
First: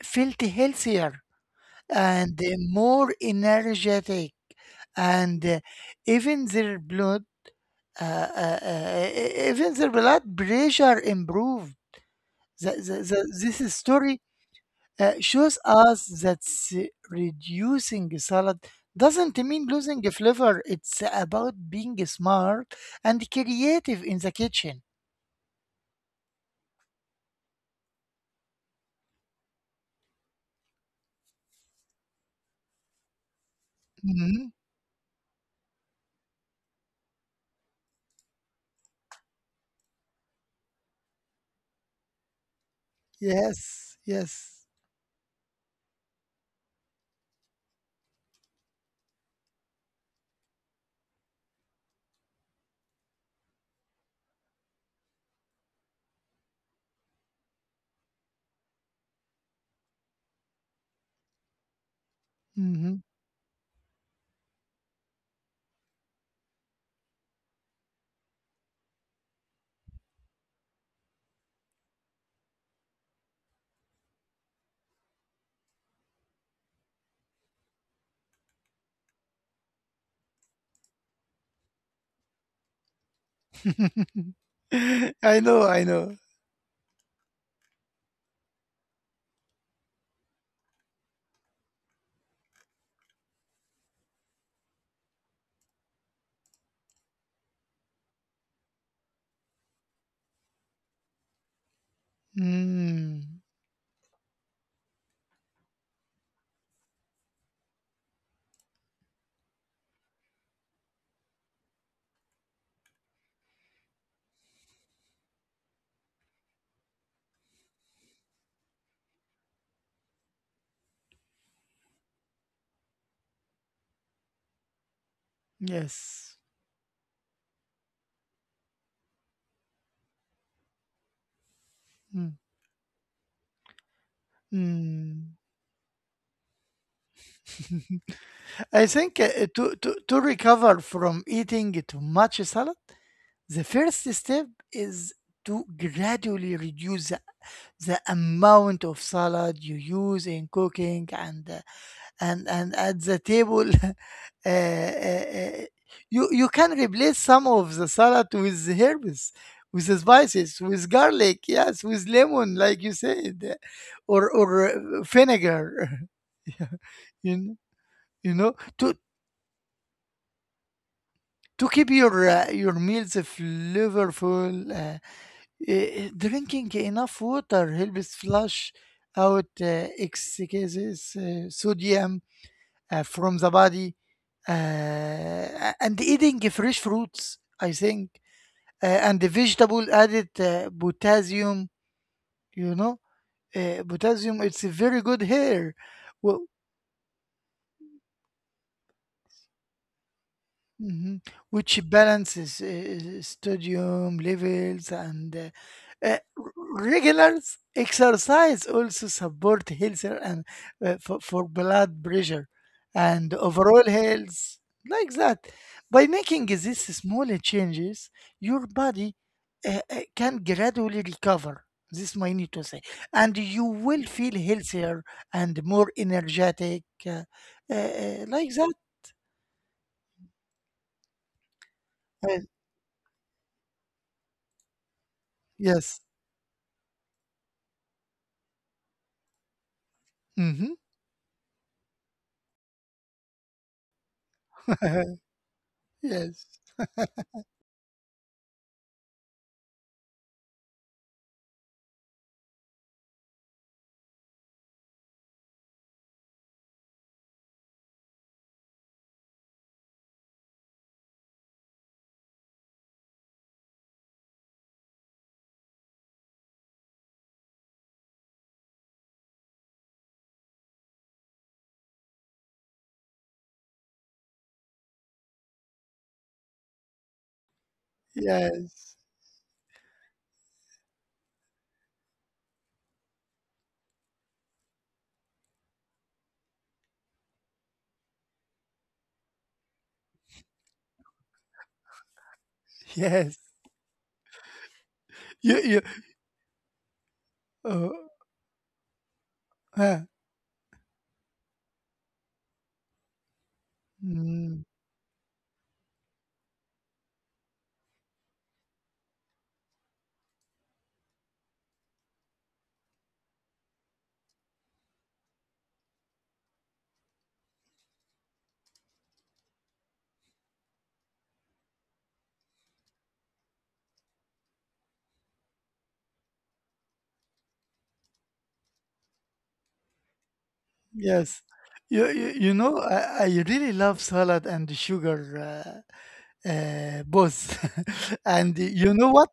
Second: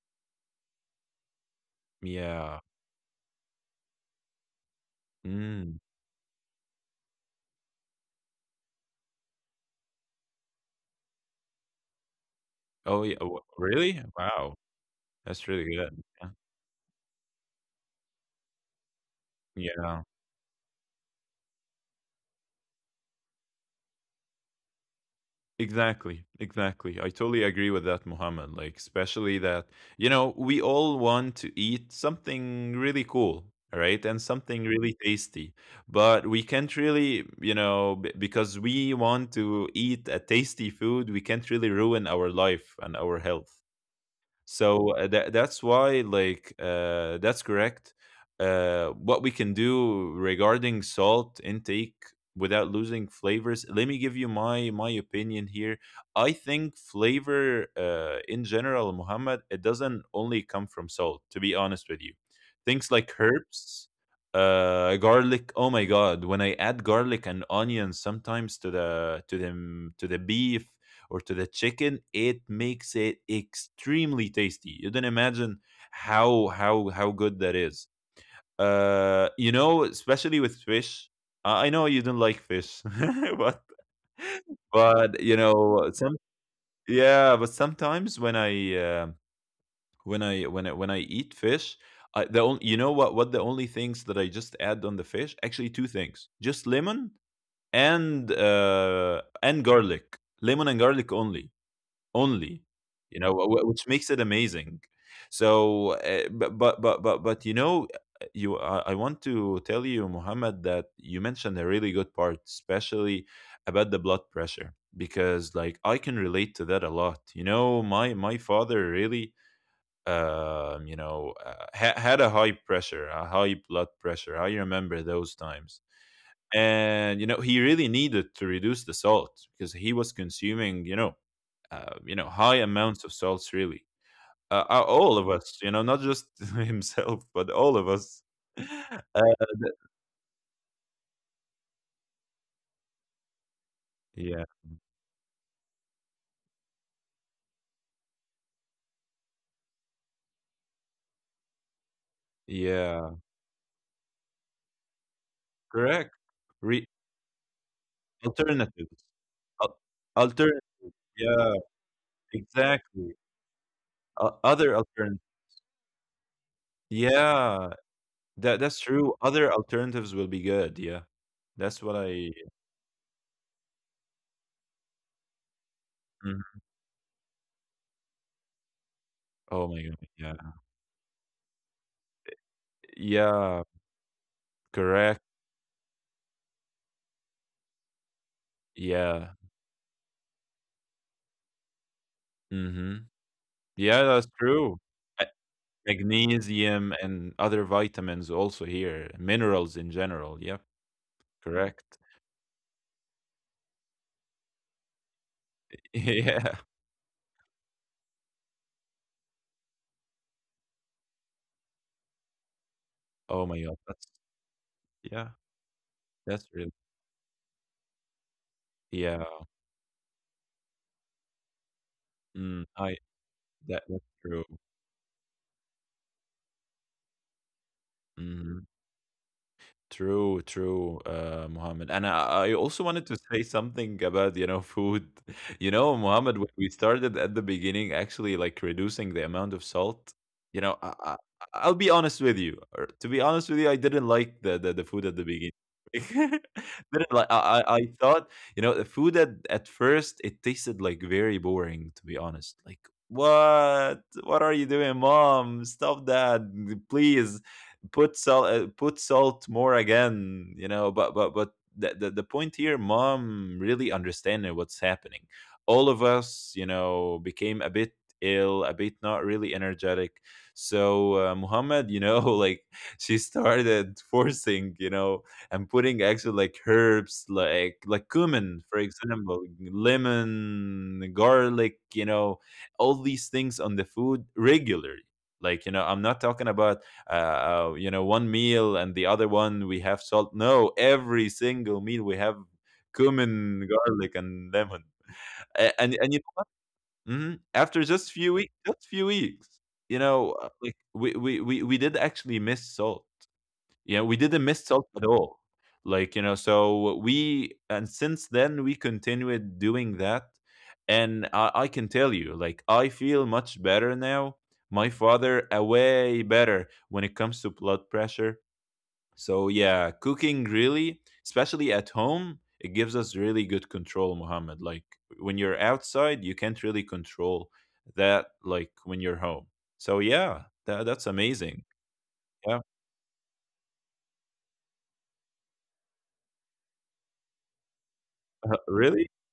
[SPEAKER 1] felt healthier and
[SPEAKER 2] Yeah.
[SPEAKER 1] more energetic, and
[SPEAKER 2] Mm.
[SPEAKER 1] even their blood e- e-, even their blood pressure improved. the, the,
[SPEAKER 2] Oh, yeah.
[SPEAKER 1] the-
[SPEAKER 2] Oh,
[SPEAKER 1] this
[SPEAKER 2] really?
[SPEAKER 1] story
[SPEAKER 2] Wow. That's
[SPEAKER 1] shows
[SPEAKER 2] really good.
[SPEAKER 1] us
[SPEAKER 2] Yeah.
[SPEAKER 1] that reducing salad doesn't mean losing
[SPEAKER 2] Yeah.
[SPEAKER 1] the flavor. It's about being smart and creative in the kitchen.
[SPEAKER 2] Exactly. Exactly. I totally agree with that, Muhammad. Like, especially that, you know, we all want to eat something really cool, right? And
[SPEAKER 1] Mhm.
[SPEAKER 2] something really tasty. But we can't really, you know, because we want to eat a tasty food, we can't really ruin our life and our health.
[SPEAKER 1] Yes, yes.
[SPEAKER 2] So that's why, like, that's correct. What we can do regarding salt intake without losing flavors. Let me give you my opinion here. I think flavor, in general, Muhammad, it doesn't only come from salt. To be honest with you, things
[SPEAKER 1] Mhm.
[SPEAKER 2] like herbs, garlic. Oh my God, when I add garlic and onions sometimes to the to the beef or to the chicken, it makes it extremely tasty. You don't imagine how good that is. You know, especially with fish. I know you don't like fish, but but you
[SPEAKER 1] I know,
[SPEAKER 2] know
[SPEAKER 1] I
[SPEAKER 2] some
[SPEAKER 1] know.
[SPEAKER 2] yeah. But sometimes when I when when I eat fish, the only you know what the only things that I just add on the fish actually two things: just lemon and garlic. Lemon and garlic only only, you know,
[SPEAKER 1] Mm.
[SPEAKER 2] wh wh which makes it amazing. So, but but, you know, you I want to tell you, Mohammed, that you mentioned a really good part, especially about the blood pressure, because like I can relate to that a lot. You know, my father really, you know, ha had a high pressure, a high blood pressure. I remember those times.
[SPEAKER 1] Yes.
[SPEAKER 2] And, you know, he really needed to reduce the salt because he was consuming, you know,
[SPEAKER 1] Mm.
[SPEAKER 2] high amounts of salts, really. All of
[SPEAKER 1] Mm.
[SPEAKER 2] us, you know, not just himself, but all of us.
[SPEAKER 1] I
[SPEAKER 2] Uh,
[SPEAKER 1] think,
[SPEAKER 2] th-
[SPEAKER 1] to recover from eating too much salad, the first
[SPEAKER 2] yeah,
[SPEAKER 1] step is to gradually reduce the amount of salad you use in cooking and at
[SPEAKER 2] yeah,
[SPEAKER 1] the table. uh, uh, uh,
[SPEAKER 2] correct.
[SPEAKER 1] you can
[SPEAKER 2] Re-
[SPEAKER 1] replace some of the salad with the
[SPEAKER 2] alternatives,
[SPEAKER 1] herbs,
[SPEAKER 2] Al-
[SPEAKER 1] with the spices,
[SPEAKER 2] alternatives.
[SPEAKER 1] with garlic,
[SPEAKER 2] Yeah,
[SPEAKER 1] yes, with lemon, like you
[SPEAKER 2] exactly.
[SPEAKER 1] said, or or
[SPEAKER 2] Other alternatives.
[SPEAKER 1] vinegar. Yeah, you, kn-
[SPEAKER 2] Yeah,
[SPEAKER 1] you
[SPEAKER 2] that
[SPEAKER 1] know
[SPEAKER 2] that's
[SPEAKER 1] to
[SPEAKER 2] true. Other alternatives will be good. Yeah,
[SPEAKER 1] to
[SPEAKER 2] that's
[SPEAKER 1] keep
[SPEAKER 2] what I.
[SPEAKER 1] your meals flavorful. Uh,
[SPEAKER 2] Mhm.
[SPEAKER 1] drinking enough water helps flush out
[SPEAKER 2] Oh my god. Yeah.
[SPEAKER 1] excess sodium from the
[SPEAKER 2] Yeah.
[SPEAKER 1] body,
[SPEAKER 2] Correct.
[SPEAKER 1] and eating fresh fruits, I think, and
[SPEAKER 2] Yeah.
[SPEAKER 1] the vegetable added potassium. You know,
[SPEAKER 2] Mm-hmm. Yeah, that's
[SPEAKER 1] potassium, it's a
[SPEAKER 2] true.
[SPEAKER 1] very good hair, Wh-
[SPEAKER 2] Magnesium and other vitamins also here, minerals in general. Yeah,
[SPEAKER 1] mhm, which
[SPEAKER 2] correct.
[SPEAKER 1] balances sodium levels, and Uh,
[SPEAKER 2] Yeah.
[SPEAKER 1] regular exercise also support health and for, blood pressure and
[SPEAKER 2] Oh my God,
[SPEAKER 1] overall
[SPEAKER 2] that's
[SPEAKER 1] health, like
[SPEAKER 2] yeah,
[SPEAKER 1] that. By
[SPEAKER 2] that's
[SPEAKER 1] making
[SPEAKER 2] really
[SPEAKER 1] these small changes your body
[SPEAKER 2] yeah.
[SPEAKER 1] can gradually recover, this I need
[SPEAKER 2] Mm,
[SPEAKER 1] to say,
[SPEAKER 2] I
[SPEAKER 1] and you
[SPEAKER 2] that that's
[SPEAKER 1] will feel
[SPEAKER 2] true.
[SPEAKER 1] healthier and more energetic, like
[SPEAKER 2] Mhm.
[SPEAKER 1] that.
[SPEAKER 2] True, true, Mohammed. And
[SPEAKER 1] Uh,
[SPEAKER 2] I also wanted to say something about, you know, food. You know,
[SPEAKER 1] yes.
[SPEAKER 2] Mohammed, when we started at the beginning, actually, like reducing the amount of salt, you know,
[SPEAKER 1] Hmm.
[SPEAKER 2] I'll be honest with you. Or to be honest with you, I didn't like the food at the beginning.
[SPEAKER 1] Yes,
[SPEAKER 2] Didn't like, I thought, you know, the food at first, it tasted like very boring, to be honest. Like, what? What are you doing, mom? Stop that, please. Put salt, put salt more again, you know, but the point here mom really understanding what's happening, all of us, you know, became a bit ill, a bit not really energetic. So Muhammad, you know, like she started forcing, you know, and putting actually like herbs, like cumin, for
[SPEAKER 1] yes,
[SPEAKER 2] example, lemon, garlic, you know, all these things on the food regularly. Like, you know, I'm not talking about you know, one meal and the other one we have salt. No, every single meal we have
[SPEAKER 1] yes.
[SPEAKER 2] cumin, garlic and lemon.
[SPEAKER 1] you, you,
[SPEAKER 2] And and you. Mhm, after
[SPEAKER 1] oh,
[SPEAKER 2] just few weeks, just few weeks, you
[SPEAKER 1] huh.
[SPEAKER 2] know, like we did actually miss salt. Yeah, we didn't miss
[SPEAKER 1] Mm,
[SPEAKER 2] salt at all. Like, you know, so we, and since then we continued doing that. And I can tell you like I feel much better now. My father, way better when it comes to blood pressure. So yeah, cooking really, especially at home, it gives us really good control, Mohammed. Like when you're outside, you can't really control that like when you're home. So yeah, that's
[SPEAKER 1] yes.
[SPEAKER 2] amazing.
[SPEAKER 1] You
[SPEAKER 2] Yeah.
[SPEAKER 1] know, I really love salad and sugar, both. And you
[SPEAKER 2] Really?
[SPEAKER 1] know what?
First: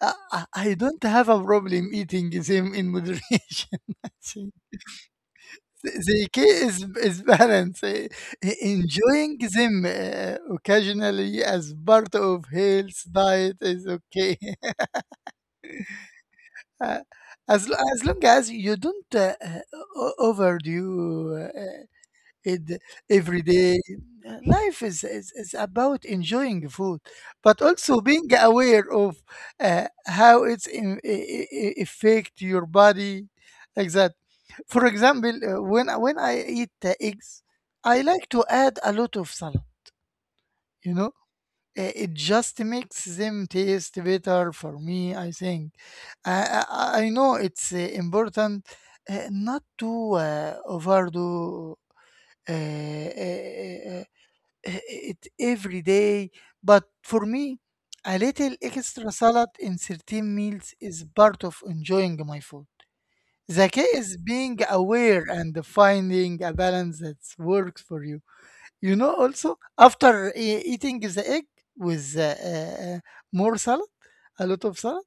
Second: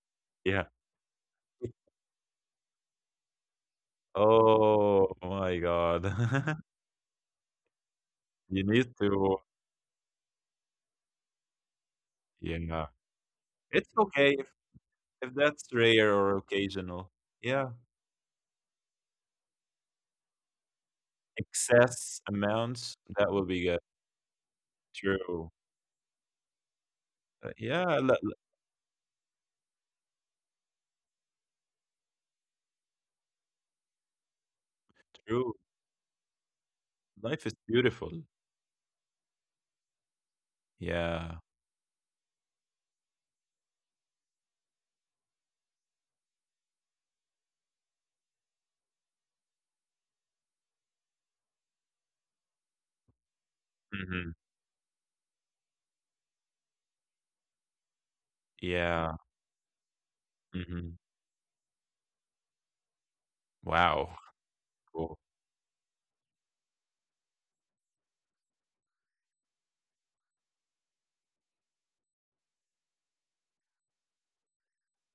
[SPEAKER 1] I, I
[SPEAKER 2] Yeah.
[SPEAKER 1] I don't have a problem eating them in moderation. I think
[SPEAKER 2] Oh my
[SPEAKER 1] The
[SPEAKER 2] God.
[SPEAKER 1] the key is, is balance,
[SPEAKER 2] You need
[SPEAKER 1] enjoying
[SPEAKER 2] to,
[SPEAKER 1] them occasionally as part of
[SPEAKER 2] yeah.
[SPEAKER 1] health diet is
[SPEAKER 2] It's
[SPEAKER 1] okay.
[SPEAKER 2] okay if that's rare or
[SPEAKER 1] Uh,
[SPEAKER 2] occasional. Yeah.
[SPEAKER 1] as long as you don't overdo
[SPEAKER 2] Excess
[SPEAKER 1] it
[SPEAKER 2] amounts, that
[SPEAKER 1] every
[SPEAKER 2] will be
[SPEAKER 1] day.
[SPEAKER 2] good.
[SPEAKER 1] Life is, is,
[SPEAKER 2] True.
[SPEAKER 1] is about enjoying food, but
[SPEAKER 2] Yeah,
[SPEAKER 1] also being aware of how it's in, I- affect your body, like that. For example,
[SPEAKER 2] true.
[SPEAKER 1] when I eat eggs,
[SPEAKER 2] Life is
[SPEAKER 1] I
[SPEAKER 2] beautiful.
[SPEAKER 1] like to add a lot of salad. You know.
[SPEAKER 2] Yeah.
[SPEAKER 1] It just makes them taste better for me. I think. I I know it's important not to uh, overdo uh, uh, uh,
[SPEAKER 2] Mhm.
[SPEAKER 1] it every day. But for me, a little
[SPEAKER 2] Yeah.
[SPEAKER 1] extra salad in certain meals
[SPEAKER 2] Mhm.
[SPEAKER 1] is part of enjoying my food. The key
[SPEAKER 2] Wow.
[SPEAKER 1] is being
[SPEAKER 2] Cool.
[SPEAKER 1] aware and finding a balance that works for you. You know, also, after eating the egg with more salad, a lot of salad,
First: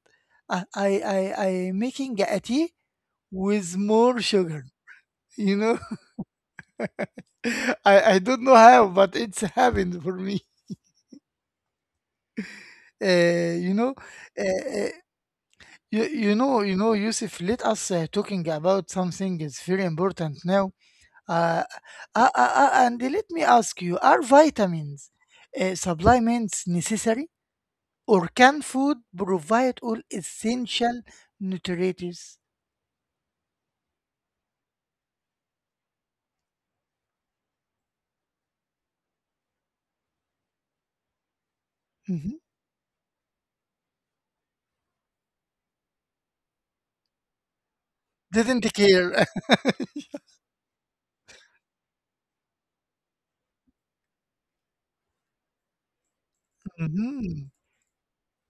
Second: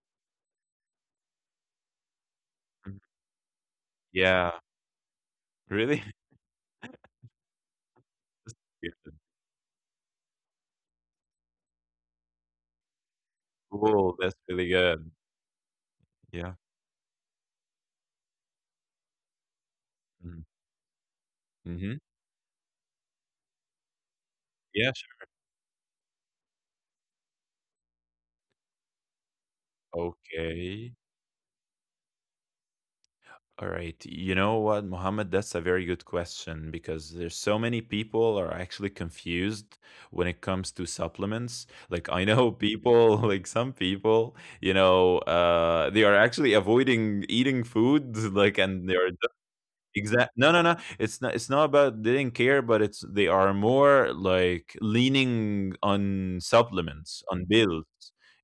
[SPEAKER 1] I making a tea
[SPEAKER 2] Mm.
[SPEAKER 1] with more
[SPEAKER 2] Yeah.
[SPEAKER 1] sugar. You know.
[SPEAKER 2] Really?
[SPEAKER 1] I don't know how,
[SPEAKER 2] Yeah.
[SPEAKER 1] but it's happened for me. Uh, you know,
[SPEAKER 2] Cool. That's
[SPEAKER 1] uh,
[SPEAKER 2] really
[SPEAKER 1] uh,
[SPEAKER 2] good. Yeah.
[SPEAKER 1] you know, Yusuf. Let us talking about something is very important
[SPEAKER 2] Mhm.
[SPEAKER 1] now. Uh,
[SPEAKER 2] Mhm.
[SPEAKER 1] and let me ask you: Are
[SPEAKER 2] Yeah, sh
[SPEAKER 1] vitamins supplements necessary, or can food provide all
[SPEAKER 2] okay.
[SPEAKER 1] essential nutrients?
[SPEAKER 2] Alright. You know what, Mohammed? That's a very good question because there's so many people are actually confused when it comes to supplements. Like, I
[SPEAKER 1] Mhm.
[SPEAKER 2] know people, like some people, you know, they are actually avoiding eating food, like,
[SPEAKER 1] Didn't
[SPEAKER 2] and they're
[SPEAKER 1] care.
[SPEAKER 2] exact. No, no, no. It's not. It's not about they didn't care, but it's they are more like leaning on supplements,
[SPEAKER 1] Mhm.
[SPEAKER 2] on pills,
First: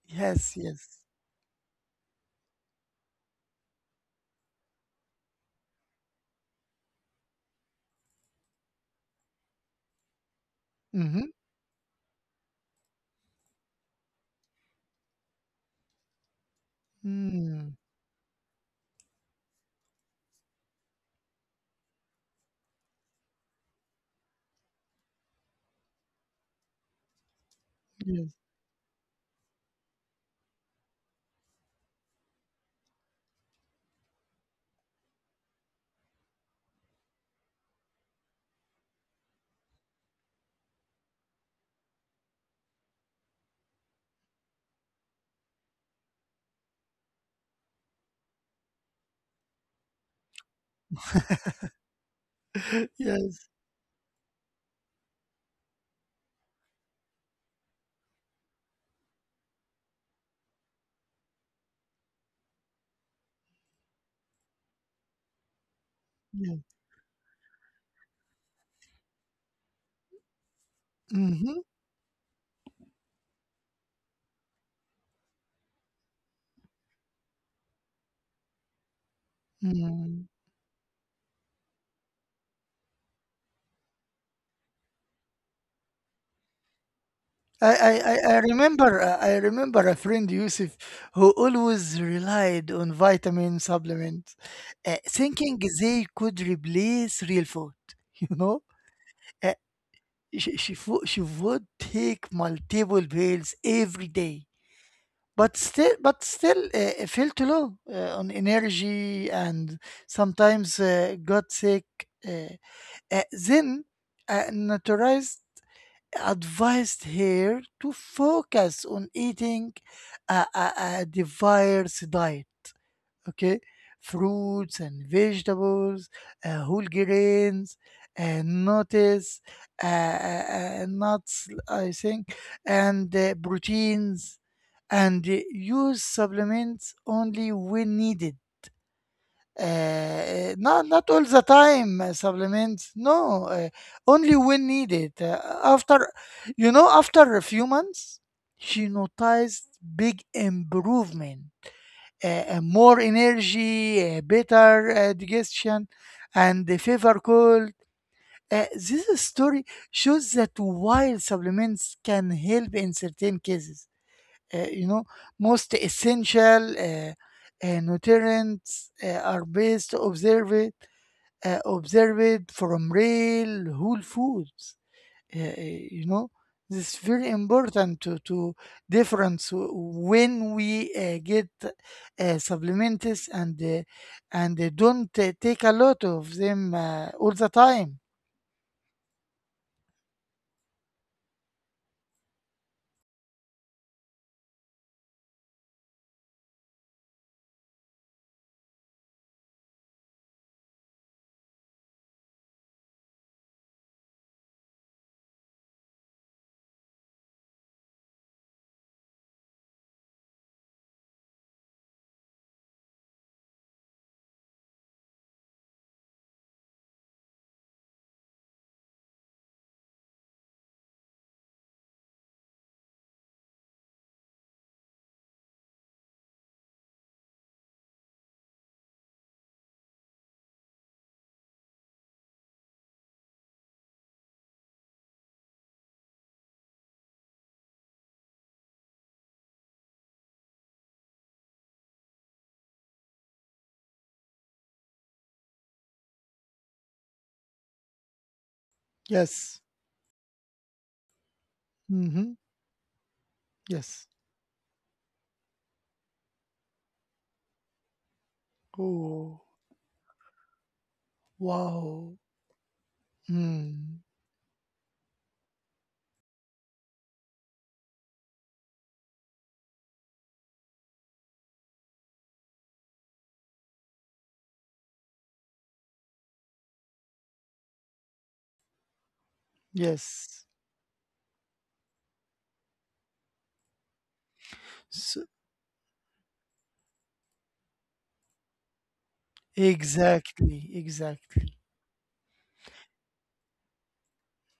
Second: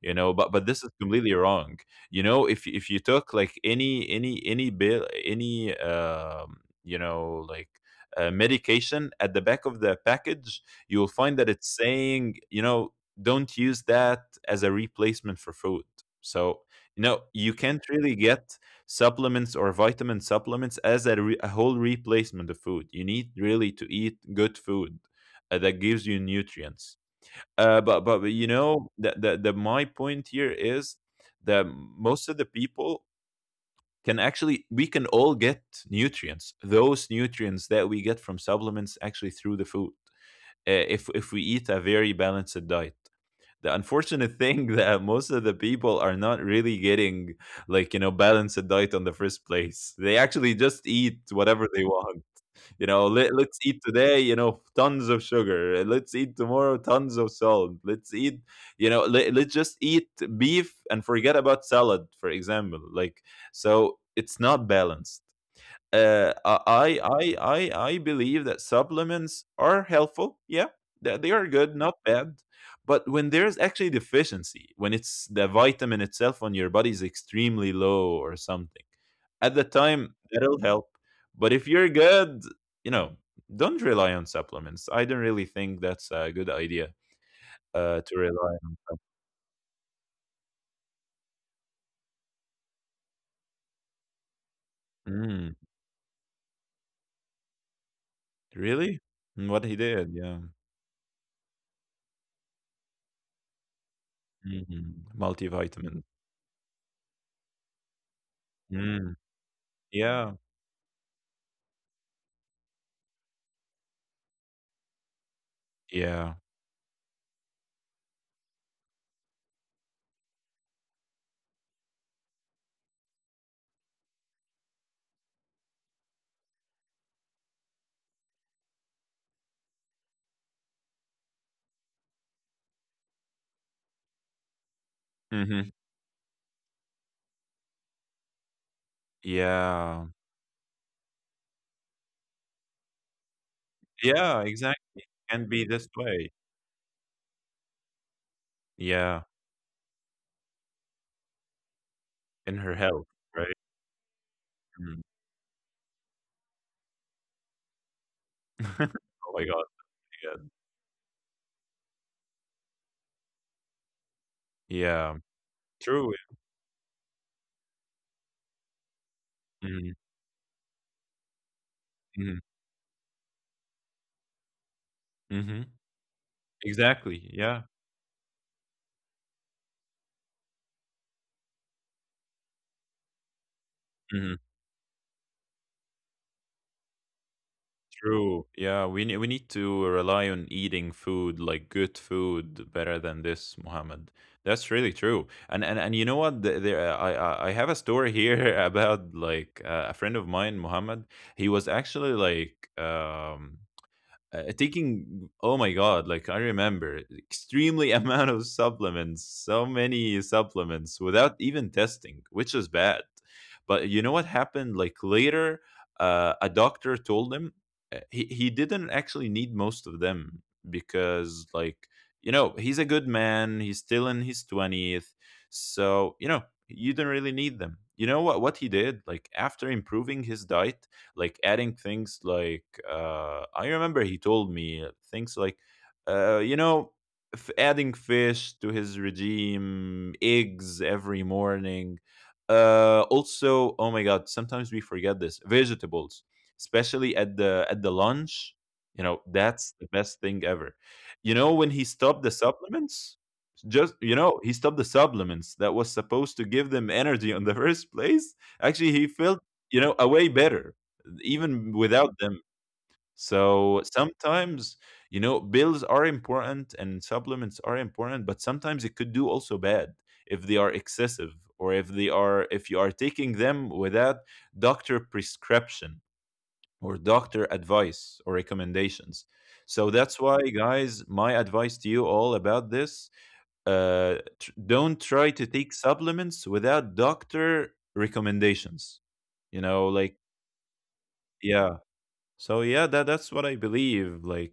[SPEAKER 2] you know.
[SPEAKER 1] Yes,
[SPEAKER 2] But this is
[SPEAKER 1] yes.
[SPEAKER 2] completely wrong. You know, if you took like any bill, any you know like medication at the back of the package, you'll
[SPEAKER 1] Mm-hmm.
[SPEAKER 2] find that it's saying, you know, don't use that as a replacement for food. So you know you
[SPEAKER 1] Mm,
[SPEAKER 2] can't really get supplements or vitamin supplements as a, a whole replacement of food. You need really to eat good food that gives you nutrients. Uh, but,
[SPEAKER 1] yes,
[SPEAKER 2] but but, you know the my point here is that most of the people can actually, we can all get nutrients. Those nutrients that we get from supplements actually through the food. If we eat a very balanced diet, the unfortunate thing that most of the people are not really getting like, you know, balanced diet on the first place. They actually just eat whatever they want. You know,
[SPEAKER 1] yes,
[SPEAKER 2] let's eat today, you know, tons of sugar. Let's eat tomorrow tons of salt. Let's eat, you know, let's just eat beef and forget about salad, for example, like, so it's not balanced. Uh,
[SPEAKER 1] yes.
[SPEAKER 2] I believe that supplements are helpful. Yeah, they are
[SPEAKER 1] Mm-hmm.
[SPEAKER 2] good, not bad. But when there's actually deficiency, when it's the vitamin itself on your body is extremely low or something, at the time
[SPEAKER 1] Mm.
[SPEAKER 2] that'll help. But if you're good, you know, don't rely on supplements. I don't really think that's a good idea
[SPEAKER 1] I, I,
[SPEAKER 2] to
[SPEAKER 1] I I
[SPEAKER 2] rely on.
[SPEAKER 1] remember I remember a friend, Yusuf, who always relied on vitamin supplements,
[SPEAKER 2] Mm,
[SPEAKER 1] thinking they could replace real food. You know,
[SPEAKER 2] really? Mm,
[SPEAKER 1] uh,
[SPEAKER 2] what he did? Yeah.
[SPEAKER 1] she would take multiple pills every day,
[SPEAKER 2] Mhm.
[SPEAKER 1] but still
[SPEAKER 2] Multivitamin.
[SPEAKER 1] felt low on
[SPEAKER 2] Mm,
[SPEAKER 1] energy and
[SPEAKER 2] yeah.
[SPEAKER 1] sometimes got sick. Uh, then naturalized
[SPEAKER 2] Yeah.
[SPEAKER 1] advised her to focus on eating a, a, a diverse diet, okay? Fruits and vegetables, whole grains, and notice, nuts, I think, and proteins, and
[SPEAKER 2] Hmm.
[SPEAKER 1] use supplements only when needed,
[SPEAKER 2] Yeah.
[SPEAKER 1] not not all the time, supplements, no, only
[SPEAKER 2] Yeah,
[SPEAKER 1] when
[SPEAKER 2] exactly,
[SPEAKER 1] needed,
[SPEAKER 2] can be this
[SPEAKER 1] after,
[SPEAKER 2] way.
[SPEAKER 1] you know, after a few months she
[SPEAKER 2] Yeah,
[SPEAKER 1] noticed big improvement,
[SPEAKER 2] in her
[SPEAKER 1] more
[SPEAKER 2] health, right?
[SPEAKER 1] energy, better
[SPEAKER 2] Mm.
[SPEAKER 1] digestion, and the fever cold. This
[SPEAKER 2] Oh my
[SPEAKER 1] story
[SPEAKER 2] god,
[SPEAKER 1] shows
[SPEAKER 2] yeah.
[SPEAKER 1] that while supplements can help in certain cases, uh, you know
[SPEAKER 2] Yeah,
[SPEAKER 1] most
[SPEAKER 2] true.
[SPEAKER 1] essential nutrients are best
[SPEAKER 2] Mhm,
[SPEAKER 1] observed,
[SPEAKER 2] mhm,
[SPEAKER 1] observed from real whole foods. uh,
[SPEAKER 2] mhm.
[SPEAKER 1] uh, you know this is
[SPEAKER 2] Exactly,
[SPEAKER 1] very
[SPEAKER 2] yeah.
[SPEAKER 1] important to difference when we get supplements, and uh,
[SPEAKER 2] Mhm,
[SPEAKER 1] and they don't take a lot of them all the time.
[SPEAKER 2] true. Yeah, we need. We need to rely on eating food, like good food, better than this, Mohammed. That's really true, and you know what? There I have a story here about, like, a friend of mine, Mohammed. He was actually, like, taking oh my god like I remember extremely amount of supplements, so many supplements without even testing, which is bad. But you know what happened, like later a doctor told him he didn't actually need most of them because like you know he's a good man, he's still in his 20th. So you know, you don't really need them. You know what he did, like after improving his diet, like adding things like I remember he told me things like, uh, you know, adding fish to his regime, eggs every morning. Also, oh my God, sometimes we forget this vegetables, especially at the lunch. You know,
[SPEAKER 1] Yes.
[SPEAKER 2] that's the best thing ever. You know, when he stopped
[SPEAKER 1] Mm-hmm.
[SPEAKER 2] the supplements, just
[SPEAKER 1] Yes.
[SPEAKER 2] you know he stopped the supplements that was supposed to give them energy in the first place, actually he
[SPEAKER 1] Oh,
[SPEAKER 2] felt, you know, a way better even
[SPEAKER 1] wow.
[SPEAKER 2] without them. So
[SPEAKER 1] Mm.
[SPEAKER 2] sometimes, you know, bills are important and supplements are important, but sometimes it could do also bad if they are excessive, or if they are if you are taking them without doctor prescription, or doctor advice or recommendations. So that's
[SPEAKER 1] Yes.
[SPEAKER 2] why, guys, my advice to you all about this: don't try to take supplements without doctor recommendations. You know, like
[SPEAKER 1] Exactly, exactly.
[SPEAKER 2] yeah, so yeah, that's what I believe. Like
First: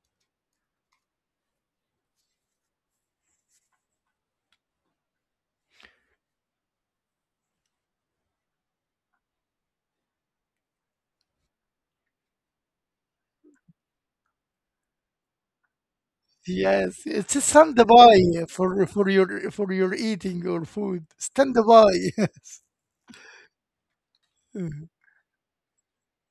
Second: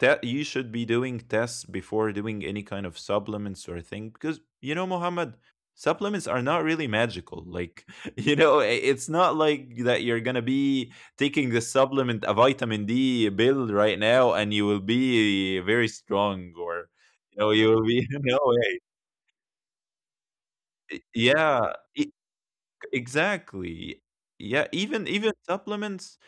[SPEAKER 2] that you should be doing tests before doing any kind of supplements or thing, because you know, Muhammad, supplements are not really magical. Like you know, it's not like that you're gonna be taking the supplement, a vitamin D pill right now, and you will be very strong, or
[SPEAKER 1] Yes, it's a
[SPEAKER 2] you know you will be no
[SPEAKER 1] standby
[SPEAKER 2] way.
[SPEAKER 1] for your eating or food.
[SPEAKER 2] Yeah.
[SPEAKER 1] Standby, yes.
[SPEAKER 2] Exactly. Yeah,
[SPEAKER 1] Mhm.
[SPEAKER 2] even supplements,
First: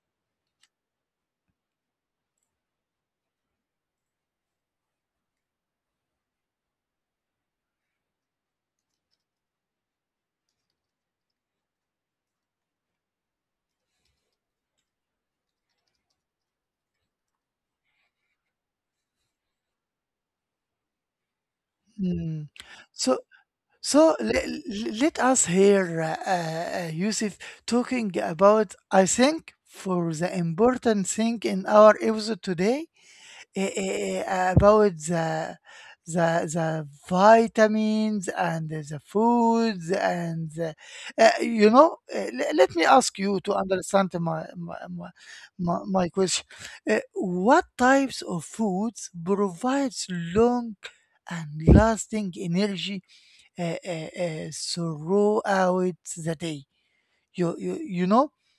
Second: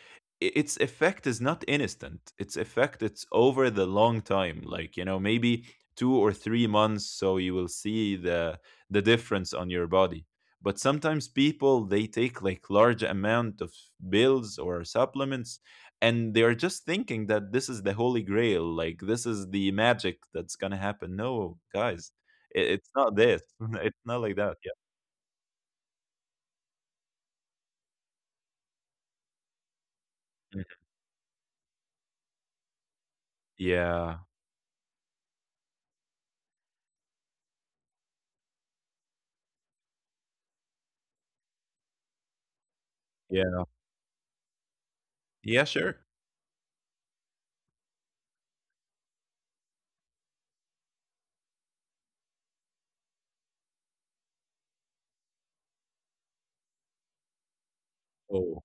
[SPEAKER 2] its effect is not instant. Its effect it's over the long time, like you know, maybe 2 or 3 months, so you will see the difference on your body. But sometimes people they take like large amount of pills or supplements, and they are just thinking that this is the holy grail, like this is the magic that's gonna happen. No, guys,
[SPEAKER 1] Mm.
[SPEAKER 2] it's not
[SPEAKER 1] So,
[SPEAKER 2] this. It's not
[SPEAKER 1] so
[SPEAKER 2] like that.
[SPEAKER 1] le-
[SPEAKER 2] Yeah.
[SPEAKER 1] Let us hear Yusuf talking about, I think, for the
[SPEAKER 2] Mhm.
[SPEAKER 1] important thing in our episode today,
[SPEAKER 2] Yeah.
[SPEAKER 1] about the vitamins and the foods and the, let me ask you to
[SPEAKER 2] Yeah.
[SPEAKER 1] understand my my, my,
[SPEAKER 2] Yeah,
[SPEAKER 1] my
[SPEAKER 2] sure.
[SPEAKER 1] my question. What types of foods provides long and lasting energy throughout the day? you, you you know
[SPEAKER 2] Oh,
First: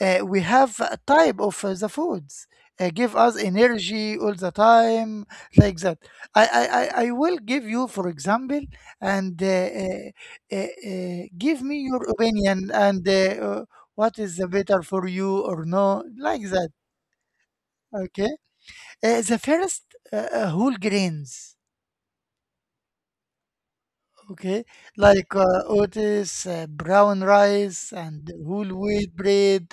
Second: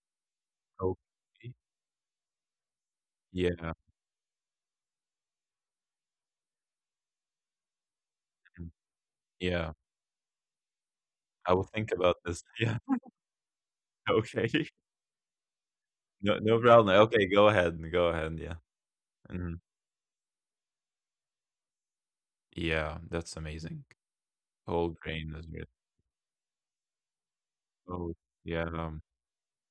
[SPEAKER 1] we have a type
[SPEAKER 2] okay.
[SPEAKER 1] of the foods give us
[SPEAKER 2] Yeah,
[SPEAKER 1] energy all the time, like that. I will give you for example,
[SPEAKER 2] mhm,
[SPEAKER 1] and
[SPEAKER 2] yeah.
[SPEAKER 1] uh, uh,
[SPEAKER 2] I
[SPEAKER 1] give
[SPEAKER 2] will
[SPEAKER 1] me
[SPEAKER 2] think
[SPEAKER 1] your
[SPEAKER 2] about this.
[SPEAKER 1] opinion,
[SPEAKER 2] Yeah,
[SPEAKER 1] and uh, what is the
[SPEAKER 2] okay.
[SPEAKER 1] better for you or no,
[SPEAKER 2] No,
[SPEAKER 1] like
[SPEAKER 2] no
[SPEAKER 1] that.
[SPEAKER 2] problem. Okay, go
[SPEAKER 1] Okay,
[SPEAKER 2] ahead, yeah.
[SPEAKER 1] the
[SPEAKER 2] Mhm.
[SPEAKER 1] first, whole grains.
[SPEAKER 2] Yeah, that's amazing.
[SPEAKER 1] Okay,
[SPEAKER 2] Whole
[SPEAKER 1] like
[SPEAKER 2] grain is good.
[SPEAKER 1] Otis, brown rice,
[SPEAKER 2] Oh,
[SPEAKER 1] and whole
[SPEAKER 2] yeah,
[SPEAKER 1] wheat bread.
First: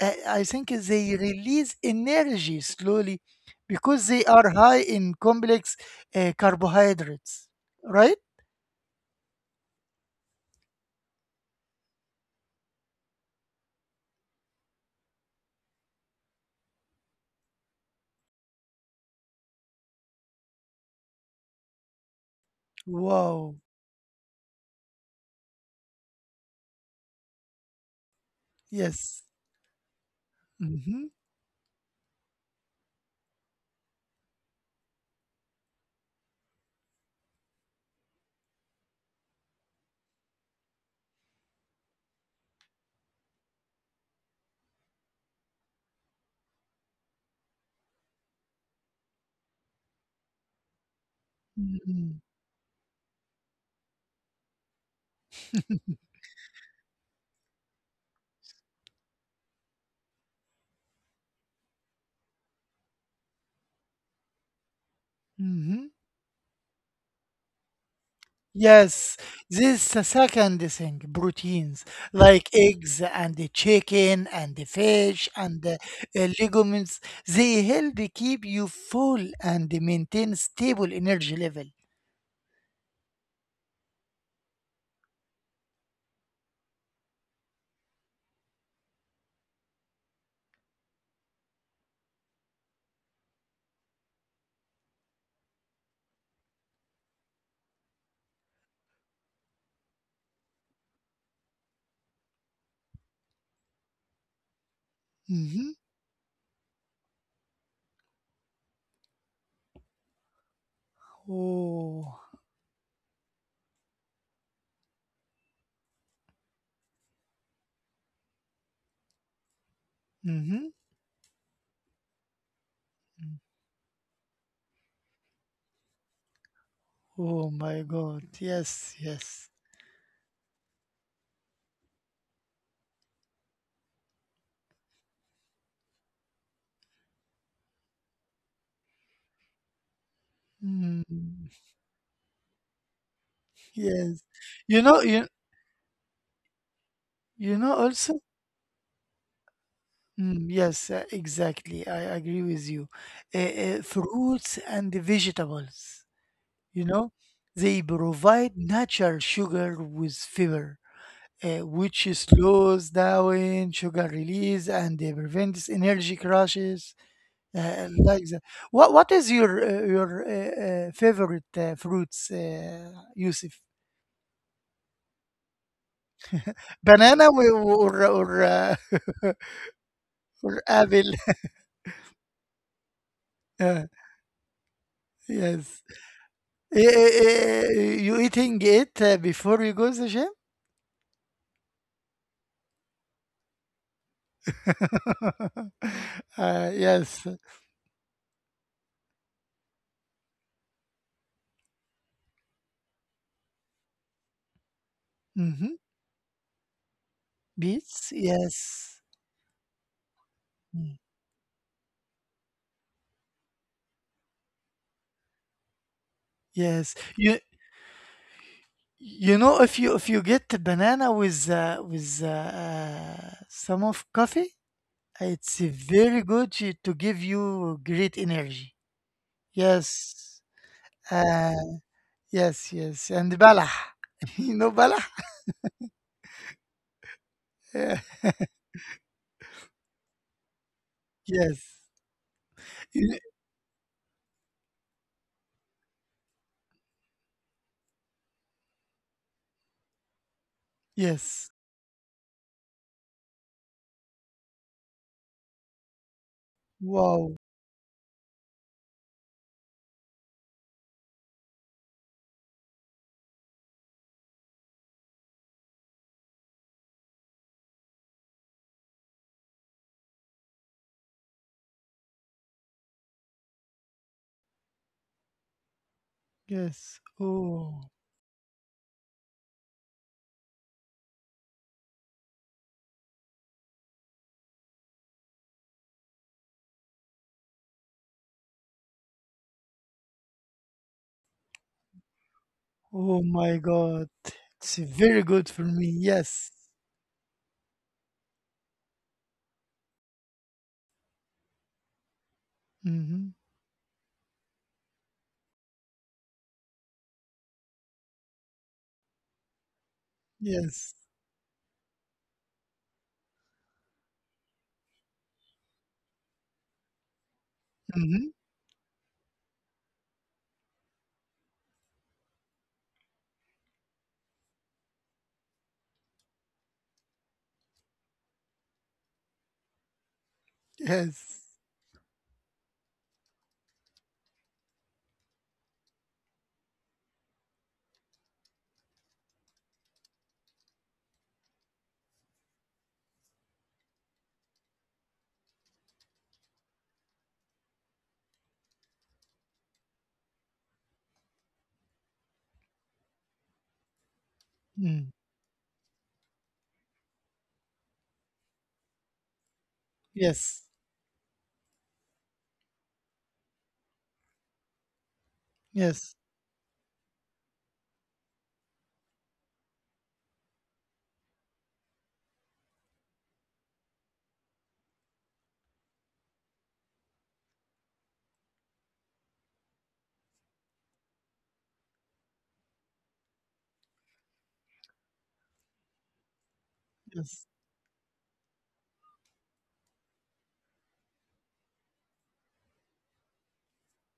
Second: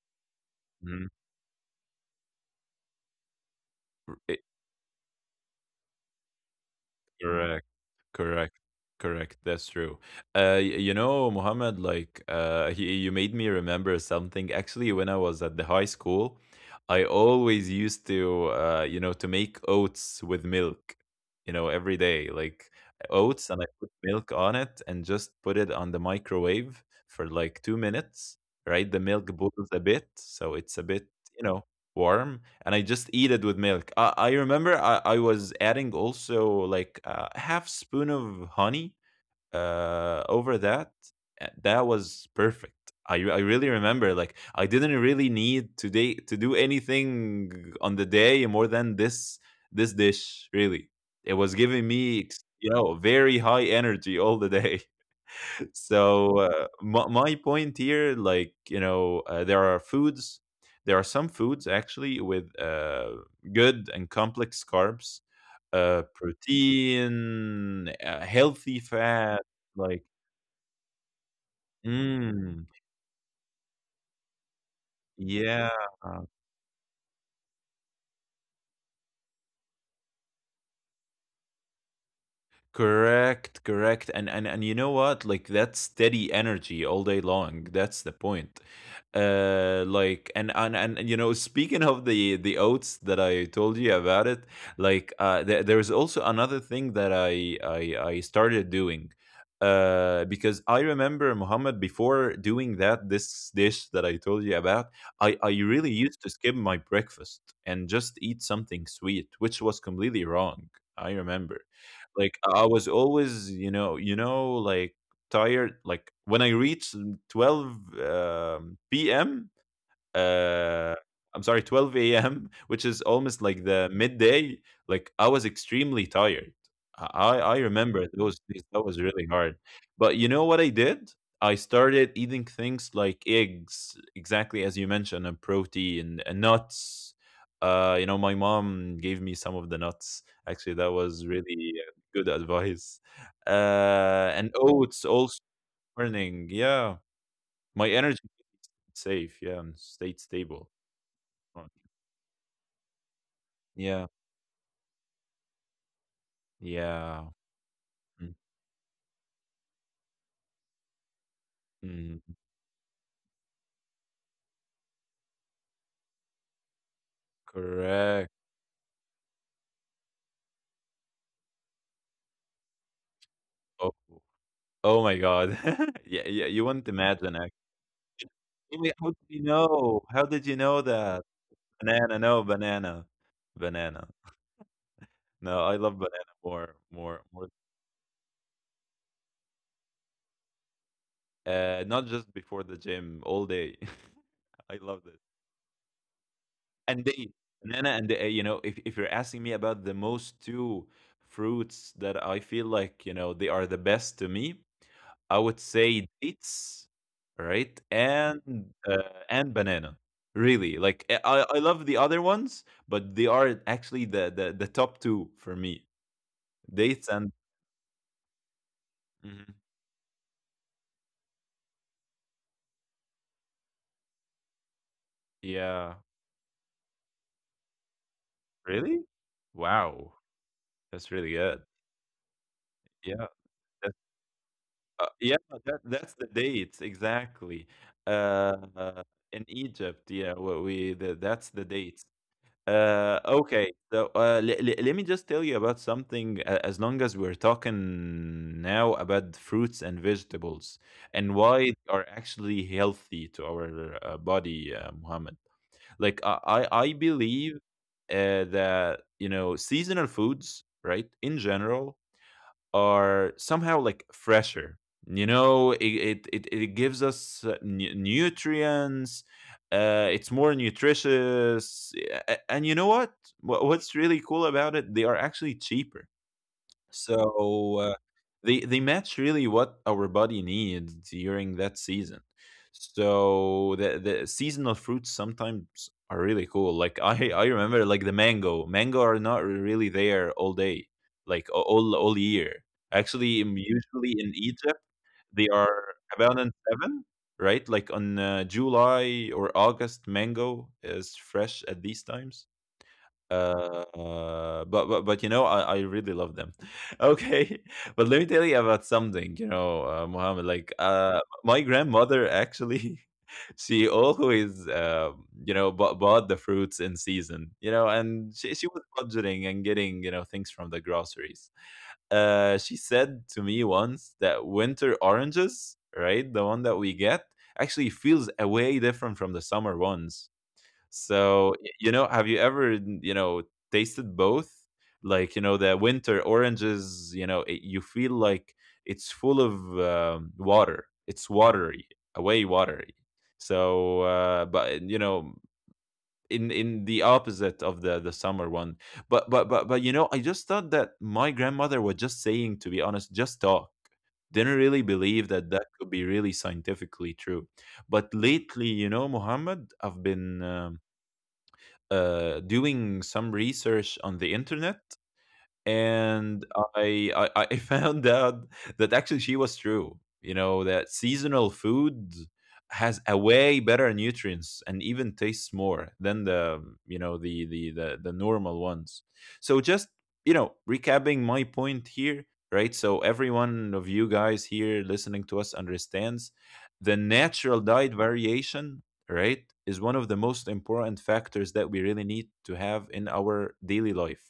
[SPEAKER 1] I think
[SPEAKER 2] mhm.
[SPEAKER 1] they release energy slowly because they
[SPEAKER 2] R.
[SPEAKER 1] are high in complex carbohydrates,
[SPEAKER 2] Correct.
[SPEAKER 1] right?
[SPEAKER 2] Correct. Correct. That's true. You know, Mohammed, like, you made me remember something. Actually, when I was at the high school, I always used to, you know, to make oats with milk, you know, every day, like oats,
[SPEAKER 1] Wow.
[SPEAKER 2] and I put milk on it and just put it on the microwave for like 2 minutes, right? The
[SPEAKER 1] Yes.
[SPEAKER 2] milk boils a bit, so it's a
[SPEAKER 1] Mm-hmm.
[SPEAKER 2] bit, you know, warm, and I just eat it with milk. I remember I was adding also like a half spoon of honey over that. That was perfect. I really remember like I didn't really need today to do anything on the day more than this this dish really. It was giving
[SPEAKER 1] Mm-hmm.
[SPEAKER 2] me you know very high energy all the day. So my point here, like you know, there are foods. There are some foods actually with good and complex carbs,
[SPEAKER 1] Mm-hmm.
[SPEAKER 2] protein, healthy
[SPEAKER 1] Yes,
[SPEAKER 2] fat.
[SPEAKER 1] this is the
[SPEAKER 2] Like,
[SPEAKER 1] second thing, proteins like
[SPEAKER 2] mm,
[SPEAKER 1] eggs and the chicken and the fish and
[SPEAKER 2] yeah.
[SPEAKER 1] the legumes. They help keep you full and maintain stable energy level.
[SPEAKER 2] Correct, correct. And you know what? Like that's steady energy all day long. That's the point. Like you know, speaking of the oats that I told you about it, like there's also another thing that I started doing. Uh, because I remember Muhammad before doing that this dish that I told you about, I
[SPEAKER 1] Hmm.
[SPEAKER 2] really used to skip my breakfast and just eat something sweet, which was completely wrong. I remember.
[SPEAKER 1] Oh.
[SPEAKER 2] Like I was always, you know, like tired. Like when I reached 12 p.m
[SPEAKER 1] Hmm.
[SPEAKER 2] uh, I'm sorry, 12 a.m., which is almost like the midday. Like I was extremely tired. I I
[SPEAKER 1] Oh
[SPEAKER 2] I
[SPEAKER 1] my
[SPEAKER 2] remember
[SPEAKER 1] God.
[SPEAKER 2] those days. That
[SPEAKER 1] Yes,
[SPEAKER 2] was really
[SPEAKER 1] yes.
[SPEAKER 2] hard. But you know what I did? I started eating things like eggs, exactly as you mentioned, and protein and nuts. You know, my mom gave me some of the nuts. Actually, that
[SPEAKER 1] Mm,
[SPEAKER 2] was really good advice.
[SPEAKER 1] yes.
[SPEAKER 2] And
[SPEAKER 1] You know,
[SPEAKER 2] oats
[SPEAKER 1] you
[SPEAKER 2] also morning. Yeah,
[SPEAKER 1] you know
[SPEAKER 2] my
[SPEAKER 1] also?
[SPEAKER 2] energy stayed safe. Yeah, and stayed
[SPEAKER 1] Mm,
[SPEAKER 2] stable.
[SPEAKER 1] yes,
[SPEAKER 2] Mm.
[SPEAKER 1] exactly. I agree with you. Uh,
[SPEAKER 2] Yeah,
[SPEAKER 1] Fruits and the vegetables. You know,
[SPEAKER 2] yeah.
[SPEAKER 1] they provide natural sugar with fiber, which
[SPEAKER 2] Mhm.
[SPEAKER 1] slows down sugar release and prevents energy crashes, like
[SPEAKER 2] Correct.
[SPEAKER 1] that. What is your favorite fruits, Yusuf?
[SPEAKER 2] Oh, oh my God. Yeah, yeah, you wouldn't
[SPEAKER 1] Banana
[SPEAKER 2] imagine
[SPEAKER 1] or
[SPEAKER 2] actually.
[SPEAKER 1] or or,
[SPEAKER 2] I mean, how did you know? How did you
[SPEAKER 1] or
[SPEAKER 2] know
[SPEAKER 1] apple?
[SPEAKER 2] that? Banana, no, banana.
[SPEAKER 1] Uh,
[SPEAKER 2] Banana. No, I
[SPEAKER 1] yes.
[SPEAKER 2] love banana more, more, more.
[SPEAKER 1] You eating it before you go to the gym?
[SPEAKER 2] Not just before the gym, all day. I love it. And
[SPEAKER 1] Yes.
[SPEAKER 2] they banana and you know if you're asking me about the most two fruits that I feel like you know they are the best to me, I would
[SPEAKER 1] Mhm.
[SPEAKER 2] say dates, right,
[SPEAKER 1] Beets?
[SPEAKER 2] uh,
[SPEAKER 1] Yes.
[SPEAKER 2] and banana really,
[SPEAKER 1] Mm.
[SPEAKER 2] like I love the other ones, but they are actually the top two for me.
[SPEAKER 1] Yes.
[SPEAKER 2] Dates and mhm.
[SPEAKER 1] If you get the banana with some of coffee, it's
[SPEAKER 2] Yeah,
[SPEAKER 1] very good to give you great energy.
[SPEAKER 2] really, wow,
[SPEAKER 1] Yes.
[SPEAKER 2] that's really
[SPEAKER 1] Uh,
[SPEAKER 2] good.
[SPEAKER 1] yes, yes.
[SPEAKER 2] Yeah.
[SPEAKER 1] And balah. You know balah?
[SPEAKER 2] Yeah, that that's the date exactly.
[SPEAKER 1] Yeah.
[SPEAKER 2] Uh, in Egypt, yeah, that's the
[SPEAKER 1] Yes.
[SPEAKER 2] date.
[SPEAKER 1] You
[SPEAKER 2] Okay, so let me just tell you about something. As long as we're talking now about fruits and vegetables, and
[SPEAKER 1] Yes.
[SPEAKER 2] why they are actually healthy to our body, Muhammad. Like I
[SPEAKER 1] Wow.
[SPEAKER 2] believe that you know seasonal foods, right, in general are somehow like fresher. You know it gives us nutrients, it's more nutritious. And you know what, what's really cool about it, they are actually cheaper.
[SPEAKER 1] Yes.
[SPEAKER 2] So
[SPEAKER 1] Oh.
[SPEAKER 2] they match really what our body needs during that season. So the seasonal fruits sometimes are really cool. Like I remember like the mango. Mango are not really there all day, like all year.
[SPEAKER 1] Oh
[SPEAKER 2] Actually,
[SPEAKER 1] my God.
[SPEAKER 2] usually in
[SPEAKER 1] It's
[SPEAKER 2] Egypt
[SPEAKER 1] very good
[SPEAKER 2] they
[SPEAKER 1] for me.
[SPEAKER 2] are
[SPEAKER 1] Yes.
[SPEAKER 2] abundant seven, right? Like on July or August, mango is fresh at these times
[SPEAKER 1] Mm-hmm.
[SPEAKER 2] but you know, I really love them. Okay, but let me tell you about something. You know, Mohammed, like
[SPEAKER 1] Yes.
[SPEAKER 2] my grandmother actually, she always you know, bought the fruits in season. You know,
[SPEAKER 1] Mm-hmm.
[SPEAKER 2] and she was budgeting and getting you know things from the groceries. She said to me once that winter oranges, right, the one that we get, actually feels a way different from the summer ones.
[SPEAKER 1] Yes.
[SPEAKER 2] So, you know, have you ever, you know, tasted both? Like, you know, the winter oranges, you know, it, you feel like it's full of water. It's watery, away watery. So, but you know, in the opposite of the summer one. But you know, I just thought that my grandmother was just saying, to be honest, just talk. Didn't really
[SPEAKER 1] Mm.
[SPEAKER 2] believe that that could be really scientifically true. But lately, you know, Muhammad, I've been.
[SPEAKER 1] Yes.
[SPEAKER 2] Doing some research on the internet,
[SPEAKER 1] Yes.
[SPEAKER 2] and I found out that actually she was true. You know that seasonal food has a way better nutrients and even tastes more than the you know the normal ones. So just you know recapping my point here, right? So every one of you guys here listening to us understands the
[SPEAKER 1] Yes.
[SPEAKER 2] natural diet variation, right? Is one of the most important factors that we really need to have in our daily life.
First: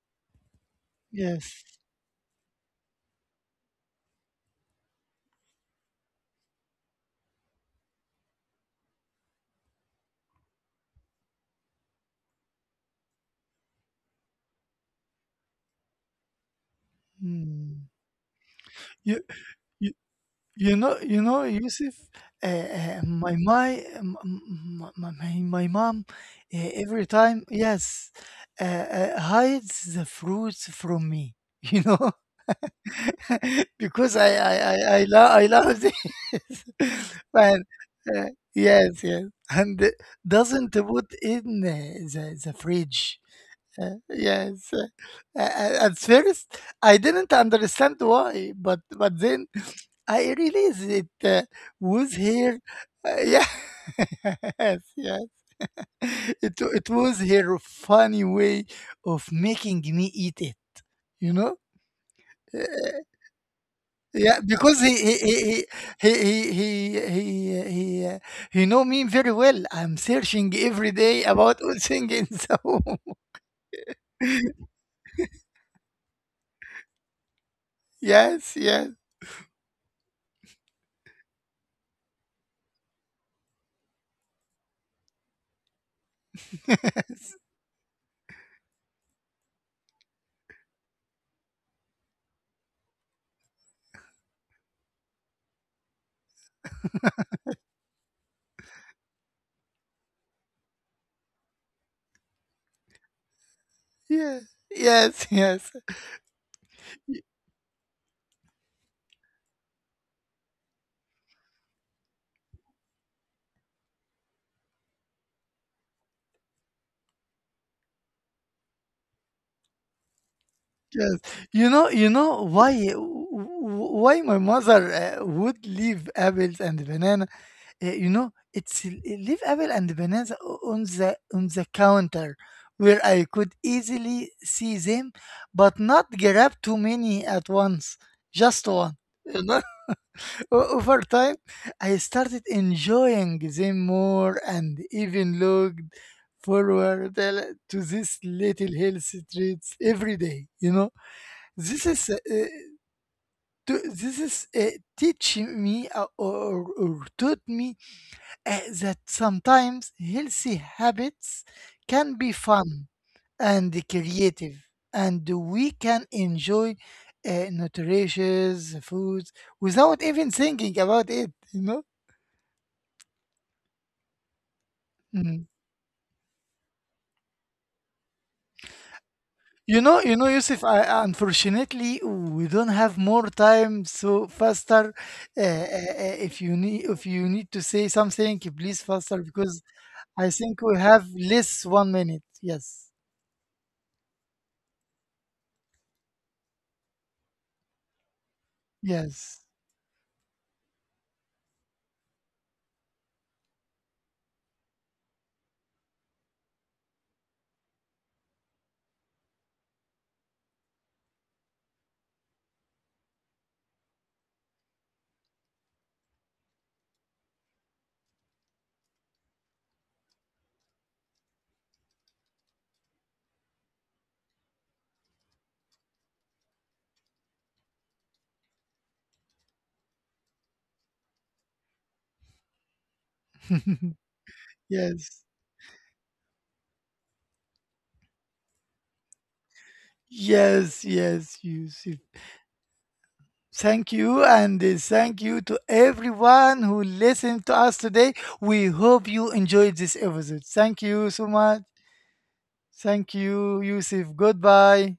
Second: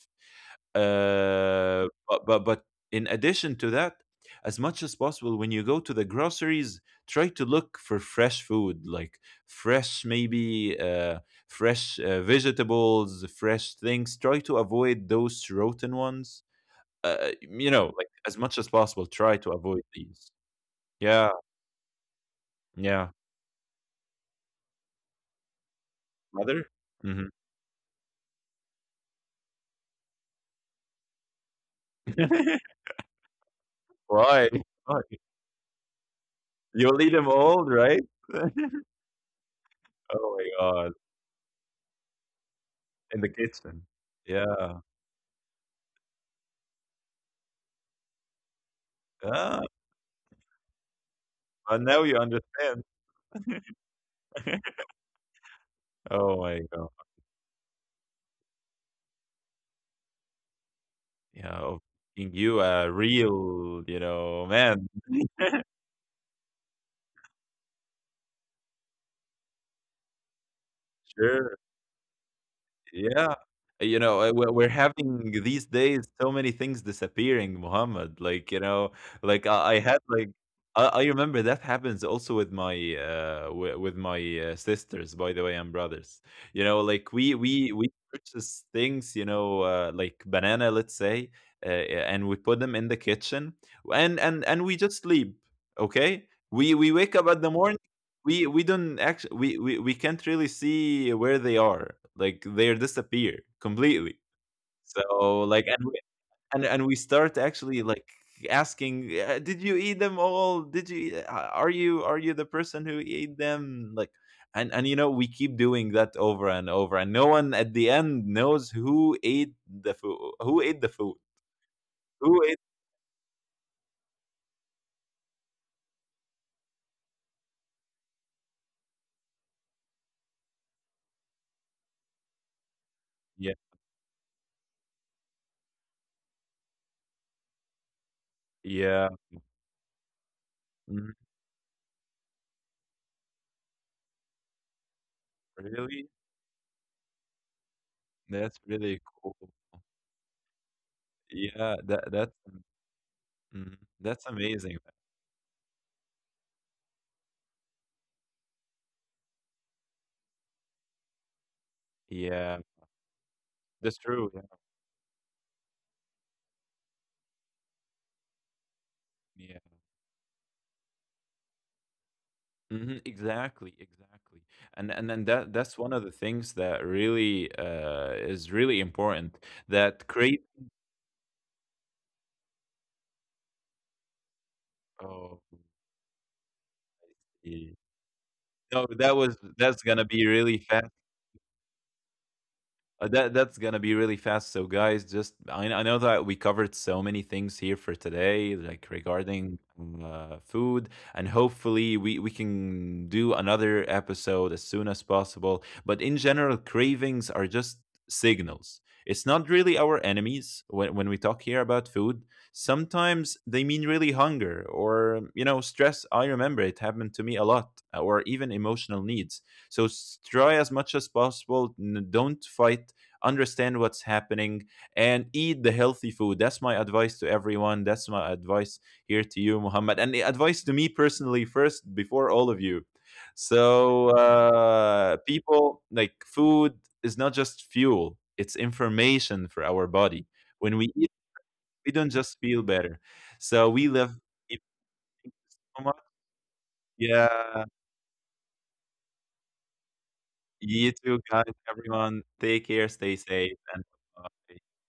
[SPEAKER 1] Yes.
[SPEAKER 2] But in addition to that, as much as possible, when you go to the groceries, try to look for fresh food, like fresh maybe fresh vegetables, fresh things. Try to avoid those rotten ones. You
[SPEAKER 1] Mm.
[SPEAKER 2] know, like as much as possible,
[SPEAKER 1] You,
[SPEAKER 2] try to avoid
[SPEAKER 1] you
[SPEAKER 2] these.
[SPEAKER 1] you
[SPEAKER 2] Yeah,
[SPEAKER 1] know, Yusuf,
[SPEAKER 2] yeah.
[SPEAKER 1] my my m- m- m- my mom,
[SPEAKER 2] Mother.
[SPEAKER 1] every
[SPEAKER 2] Hmm.
[SPEAKER 1] time, yes, hides the fruits from me. You know, because
[SPEAKER 2] Why? Why?
[SPEAKER 1] I love this,
[SPEAKER 2] You'll eat them
[SPEAKER 1] but
[SPEAKER 2] all, right? Oh
[SPEAKER 1] Yes, yes, and
[SPEAKER 2] my
[SPEAKER 1] doesn't
[SPEAKER 2] god!
[SPEAKER 1] put in the fridge.
[SPEAKER 2] In the kitchen.
[SPEAKER 1] Yes.
[SPEAKER 2] Yeah.
[SPEAKER 1] At first, I didn't understand why, but then
[SPEAKER 2] Ah.
[SPEAKER 1] I realized it
[SPEAKER 2] Now
[SPEAKER 1] was
[SPEAKER 2] you
[SPEAKER 1] here.
[SPEAKER 2] understand.
[SPEAKER 1] Yeah. Yes, yes.
[SPEAKER 2] Oh
[SPEAKER 1] It
[SPEAKER 2] my
[SPEAKER 1] it
[SPEAKER 2] god.
[SPEAKER 1] was her funny way of making me eat it. You know.
[SPEAKER 2] Yeah, of being you a
[SPEAKER 1] Uh,
[SPEAKER 2] real, you
[SPEAKER 1] yeah,
[SPEAKER 2] know,
[SPEAKER 1] because
[SPEAKER 2] man.
[SPEAKER 1] he he he he he he, he, uh, he know me very well. I'm searching every day about
[SPEAKER 2] Sure.
[SPEAKER 1] all things in the home.
[SPEAKER 2] Yeah. You know, we're having these days so many things disappearing, Muhammad.
[SPEAKER 1] Yes,
[SPEAKER 2] Like, you
[SPEAKER 1] yes.
[SPEAKER 2] know, like I had like I remember that happens also with my with my sisters, by the way, and brothers. You know, like we we we purchase things, you know, like banana, let's say, and we put them in the kitchen, and we just sleep. Okay, we wake up at the morning, we don't actually we can't really see where they are, like they disappear completely.
[SPEAKER 1] Yes, yes,
[SPEAKER 2] So like
[SPEAKER 1] yes,
[SPEAKER 2] and we
[SPEAKER 1] y-
[SPEAKER 2] start actually like asking, did you eat them all, did you are you, are you the person who ate them, like" and you know we keep doing that over and over, and no one at the end knows who ate the food, who ate the food,
[SPEAKER 1] yes. You
[SPEAKER 2] who
[SPEAKER 1] know
[SPEAKER 2] ate
[SPEAKER 1] why why my mother would leave apples and banana. You know, it's leave apple and banana on the counter where I
[SPEAKER 2] yeah,
[SPEAKER 1] could easily see them, but not grab too many at once. Just one.
[SPEAKER 2] yeah.
[SPEAKER 1] Over
[SPEAKER 2] Mhm.
[SPEAKER 1] time, I started enjoying them more and even looked
[SPEAKER 2] Really,
[SPEAKER 1] forward to these
[SPEAKER 2] that's
[SPEAKER 1] little
[SPEAKER 2] really
[SPEAKER 1] hill
[SPEAKER 2] cool.
[SPEAKER 1] streets every day. You know,
[SPEAKER 2] Yeah,
[SPEAKER 1] this
[SPEAKER 2] that
[SPEAKER 1] is uh,
[SPEAKER 2] that's
[SPEAKER 1] uh,
[SPEAKER 2] mhm.
[SPEAKER 1] this
[SPEAKER 2] That's
[SPEAKER 1] is
[SPEAKER 2] amazing.
[SPEAKER 1] teaching me, or, taught me, that sometimes healthy habits can be
[SPEAKER 2] Yeah,
[SPEAKER 1] fun and
[SPEAKER 2] that's true. Yeah,
[SPEAKER 1] creative, and we can enjoy nutritious foods
[SPEAKER 2] yeah.
[SPEAKER 1] without even thinking about it. You know.
[SPEAKER 2] Mhm, exactly, exactly. And then
[SPEAKER 1] Mm.
[SPEAKER 2] that that's one of the things that really is really important. That
[SPEAKER 1] You know,
[SPEAKER 2] create.
[SPEAKER 1] Yusuf, unfortunately, we don't have more time. So faster,
[SPEAKER 2] Oh,
[SPEAKER 1] if you need to
[SPEAKER 2] yeah.
[SPEAKER 1] say something, please
[SPEAKER 2] No,
[SPEAKER 1] faster,
[SPEAKER 2] that was
[SPEAKER 1] because
[SPEAKER 2] that's gonna
[SPEAKER 1] I
[SPEAKER 2] be
[SPEAKER 1] think
[SPEAKER 2] really
[SPEAKER 1] we
[SPEAKER 2] fast.
[SPEAKER 1] have less 1 minute. Yes,
[SPEAKER 2] That that's gonna be really fast. So guys, just I know that we covered so many things here for today, like
[SPEAKER 1] yes,
[SPEAKER 2] regarding food, and hopefully we can do another episode as soon as possible. But in general, cravings are just signals. It's not really our enemies when we talk here about food. Sometimes they mean really hunger or you know stress. I remember it happened to me a lot, or even emotional needs. So try as much as possible. Don't fight, understand what's happening, and eat the healthy food. That's my advice to everyone, that's my advice here to you Muhammad, and the advice to me personally first before all of you. So
[SPEAKER 1] yes,
[SPEAKER 2] people, like food is not just fuel, it's information for our body.
[SPEAKER 1] yes,
[SPEAKER 2] When we eat,
[SPEAKER 1] yes, Yusuf.
[SPEAKER 2] we don't just feel better, so
[SPEAKER 1] Thank
[SPEAKER 2] we
[SPEAKER 1] you,
[SPEAKER 2] live
[SPEAKER 1] and thank you to
[SPEAKER 2] so much.
[SPEAKER 1] everyone who listened to
[SPEAKER 2] Yeah,
[SPEAKER 1] us today. We hope you enjoyed this episode. Thank
[SPEAKER 2] you
[SPEAKER 1] you so
[SPEAKER 2] too, guys.
[SPEAKER 1] much.
[SPEAKER 2] Everyone, take care,
[SPEAKER 1] Thank
[SPEAKER 2] stay
[SPEAKER 1] you,
[SPEAKER 2] safe, and
[SPEAKER 1] Yusuf.
[SPEAKER 2] bye.
[SPEAKER 1] Goodbye.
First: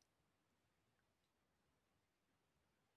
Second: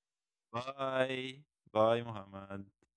[SPEAKER 2] Bye. Bye, Muhammad.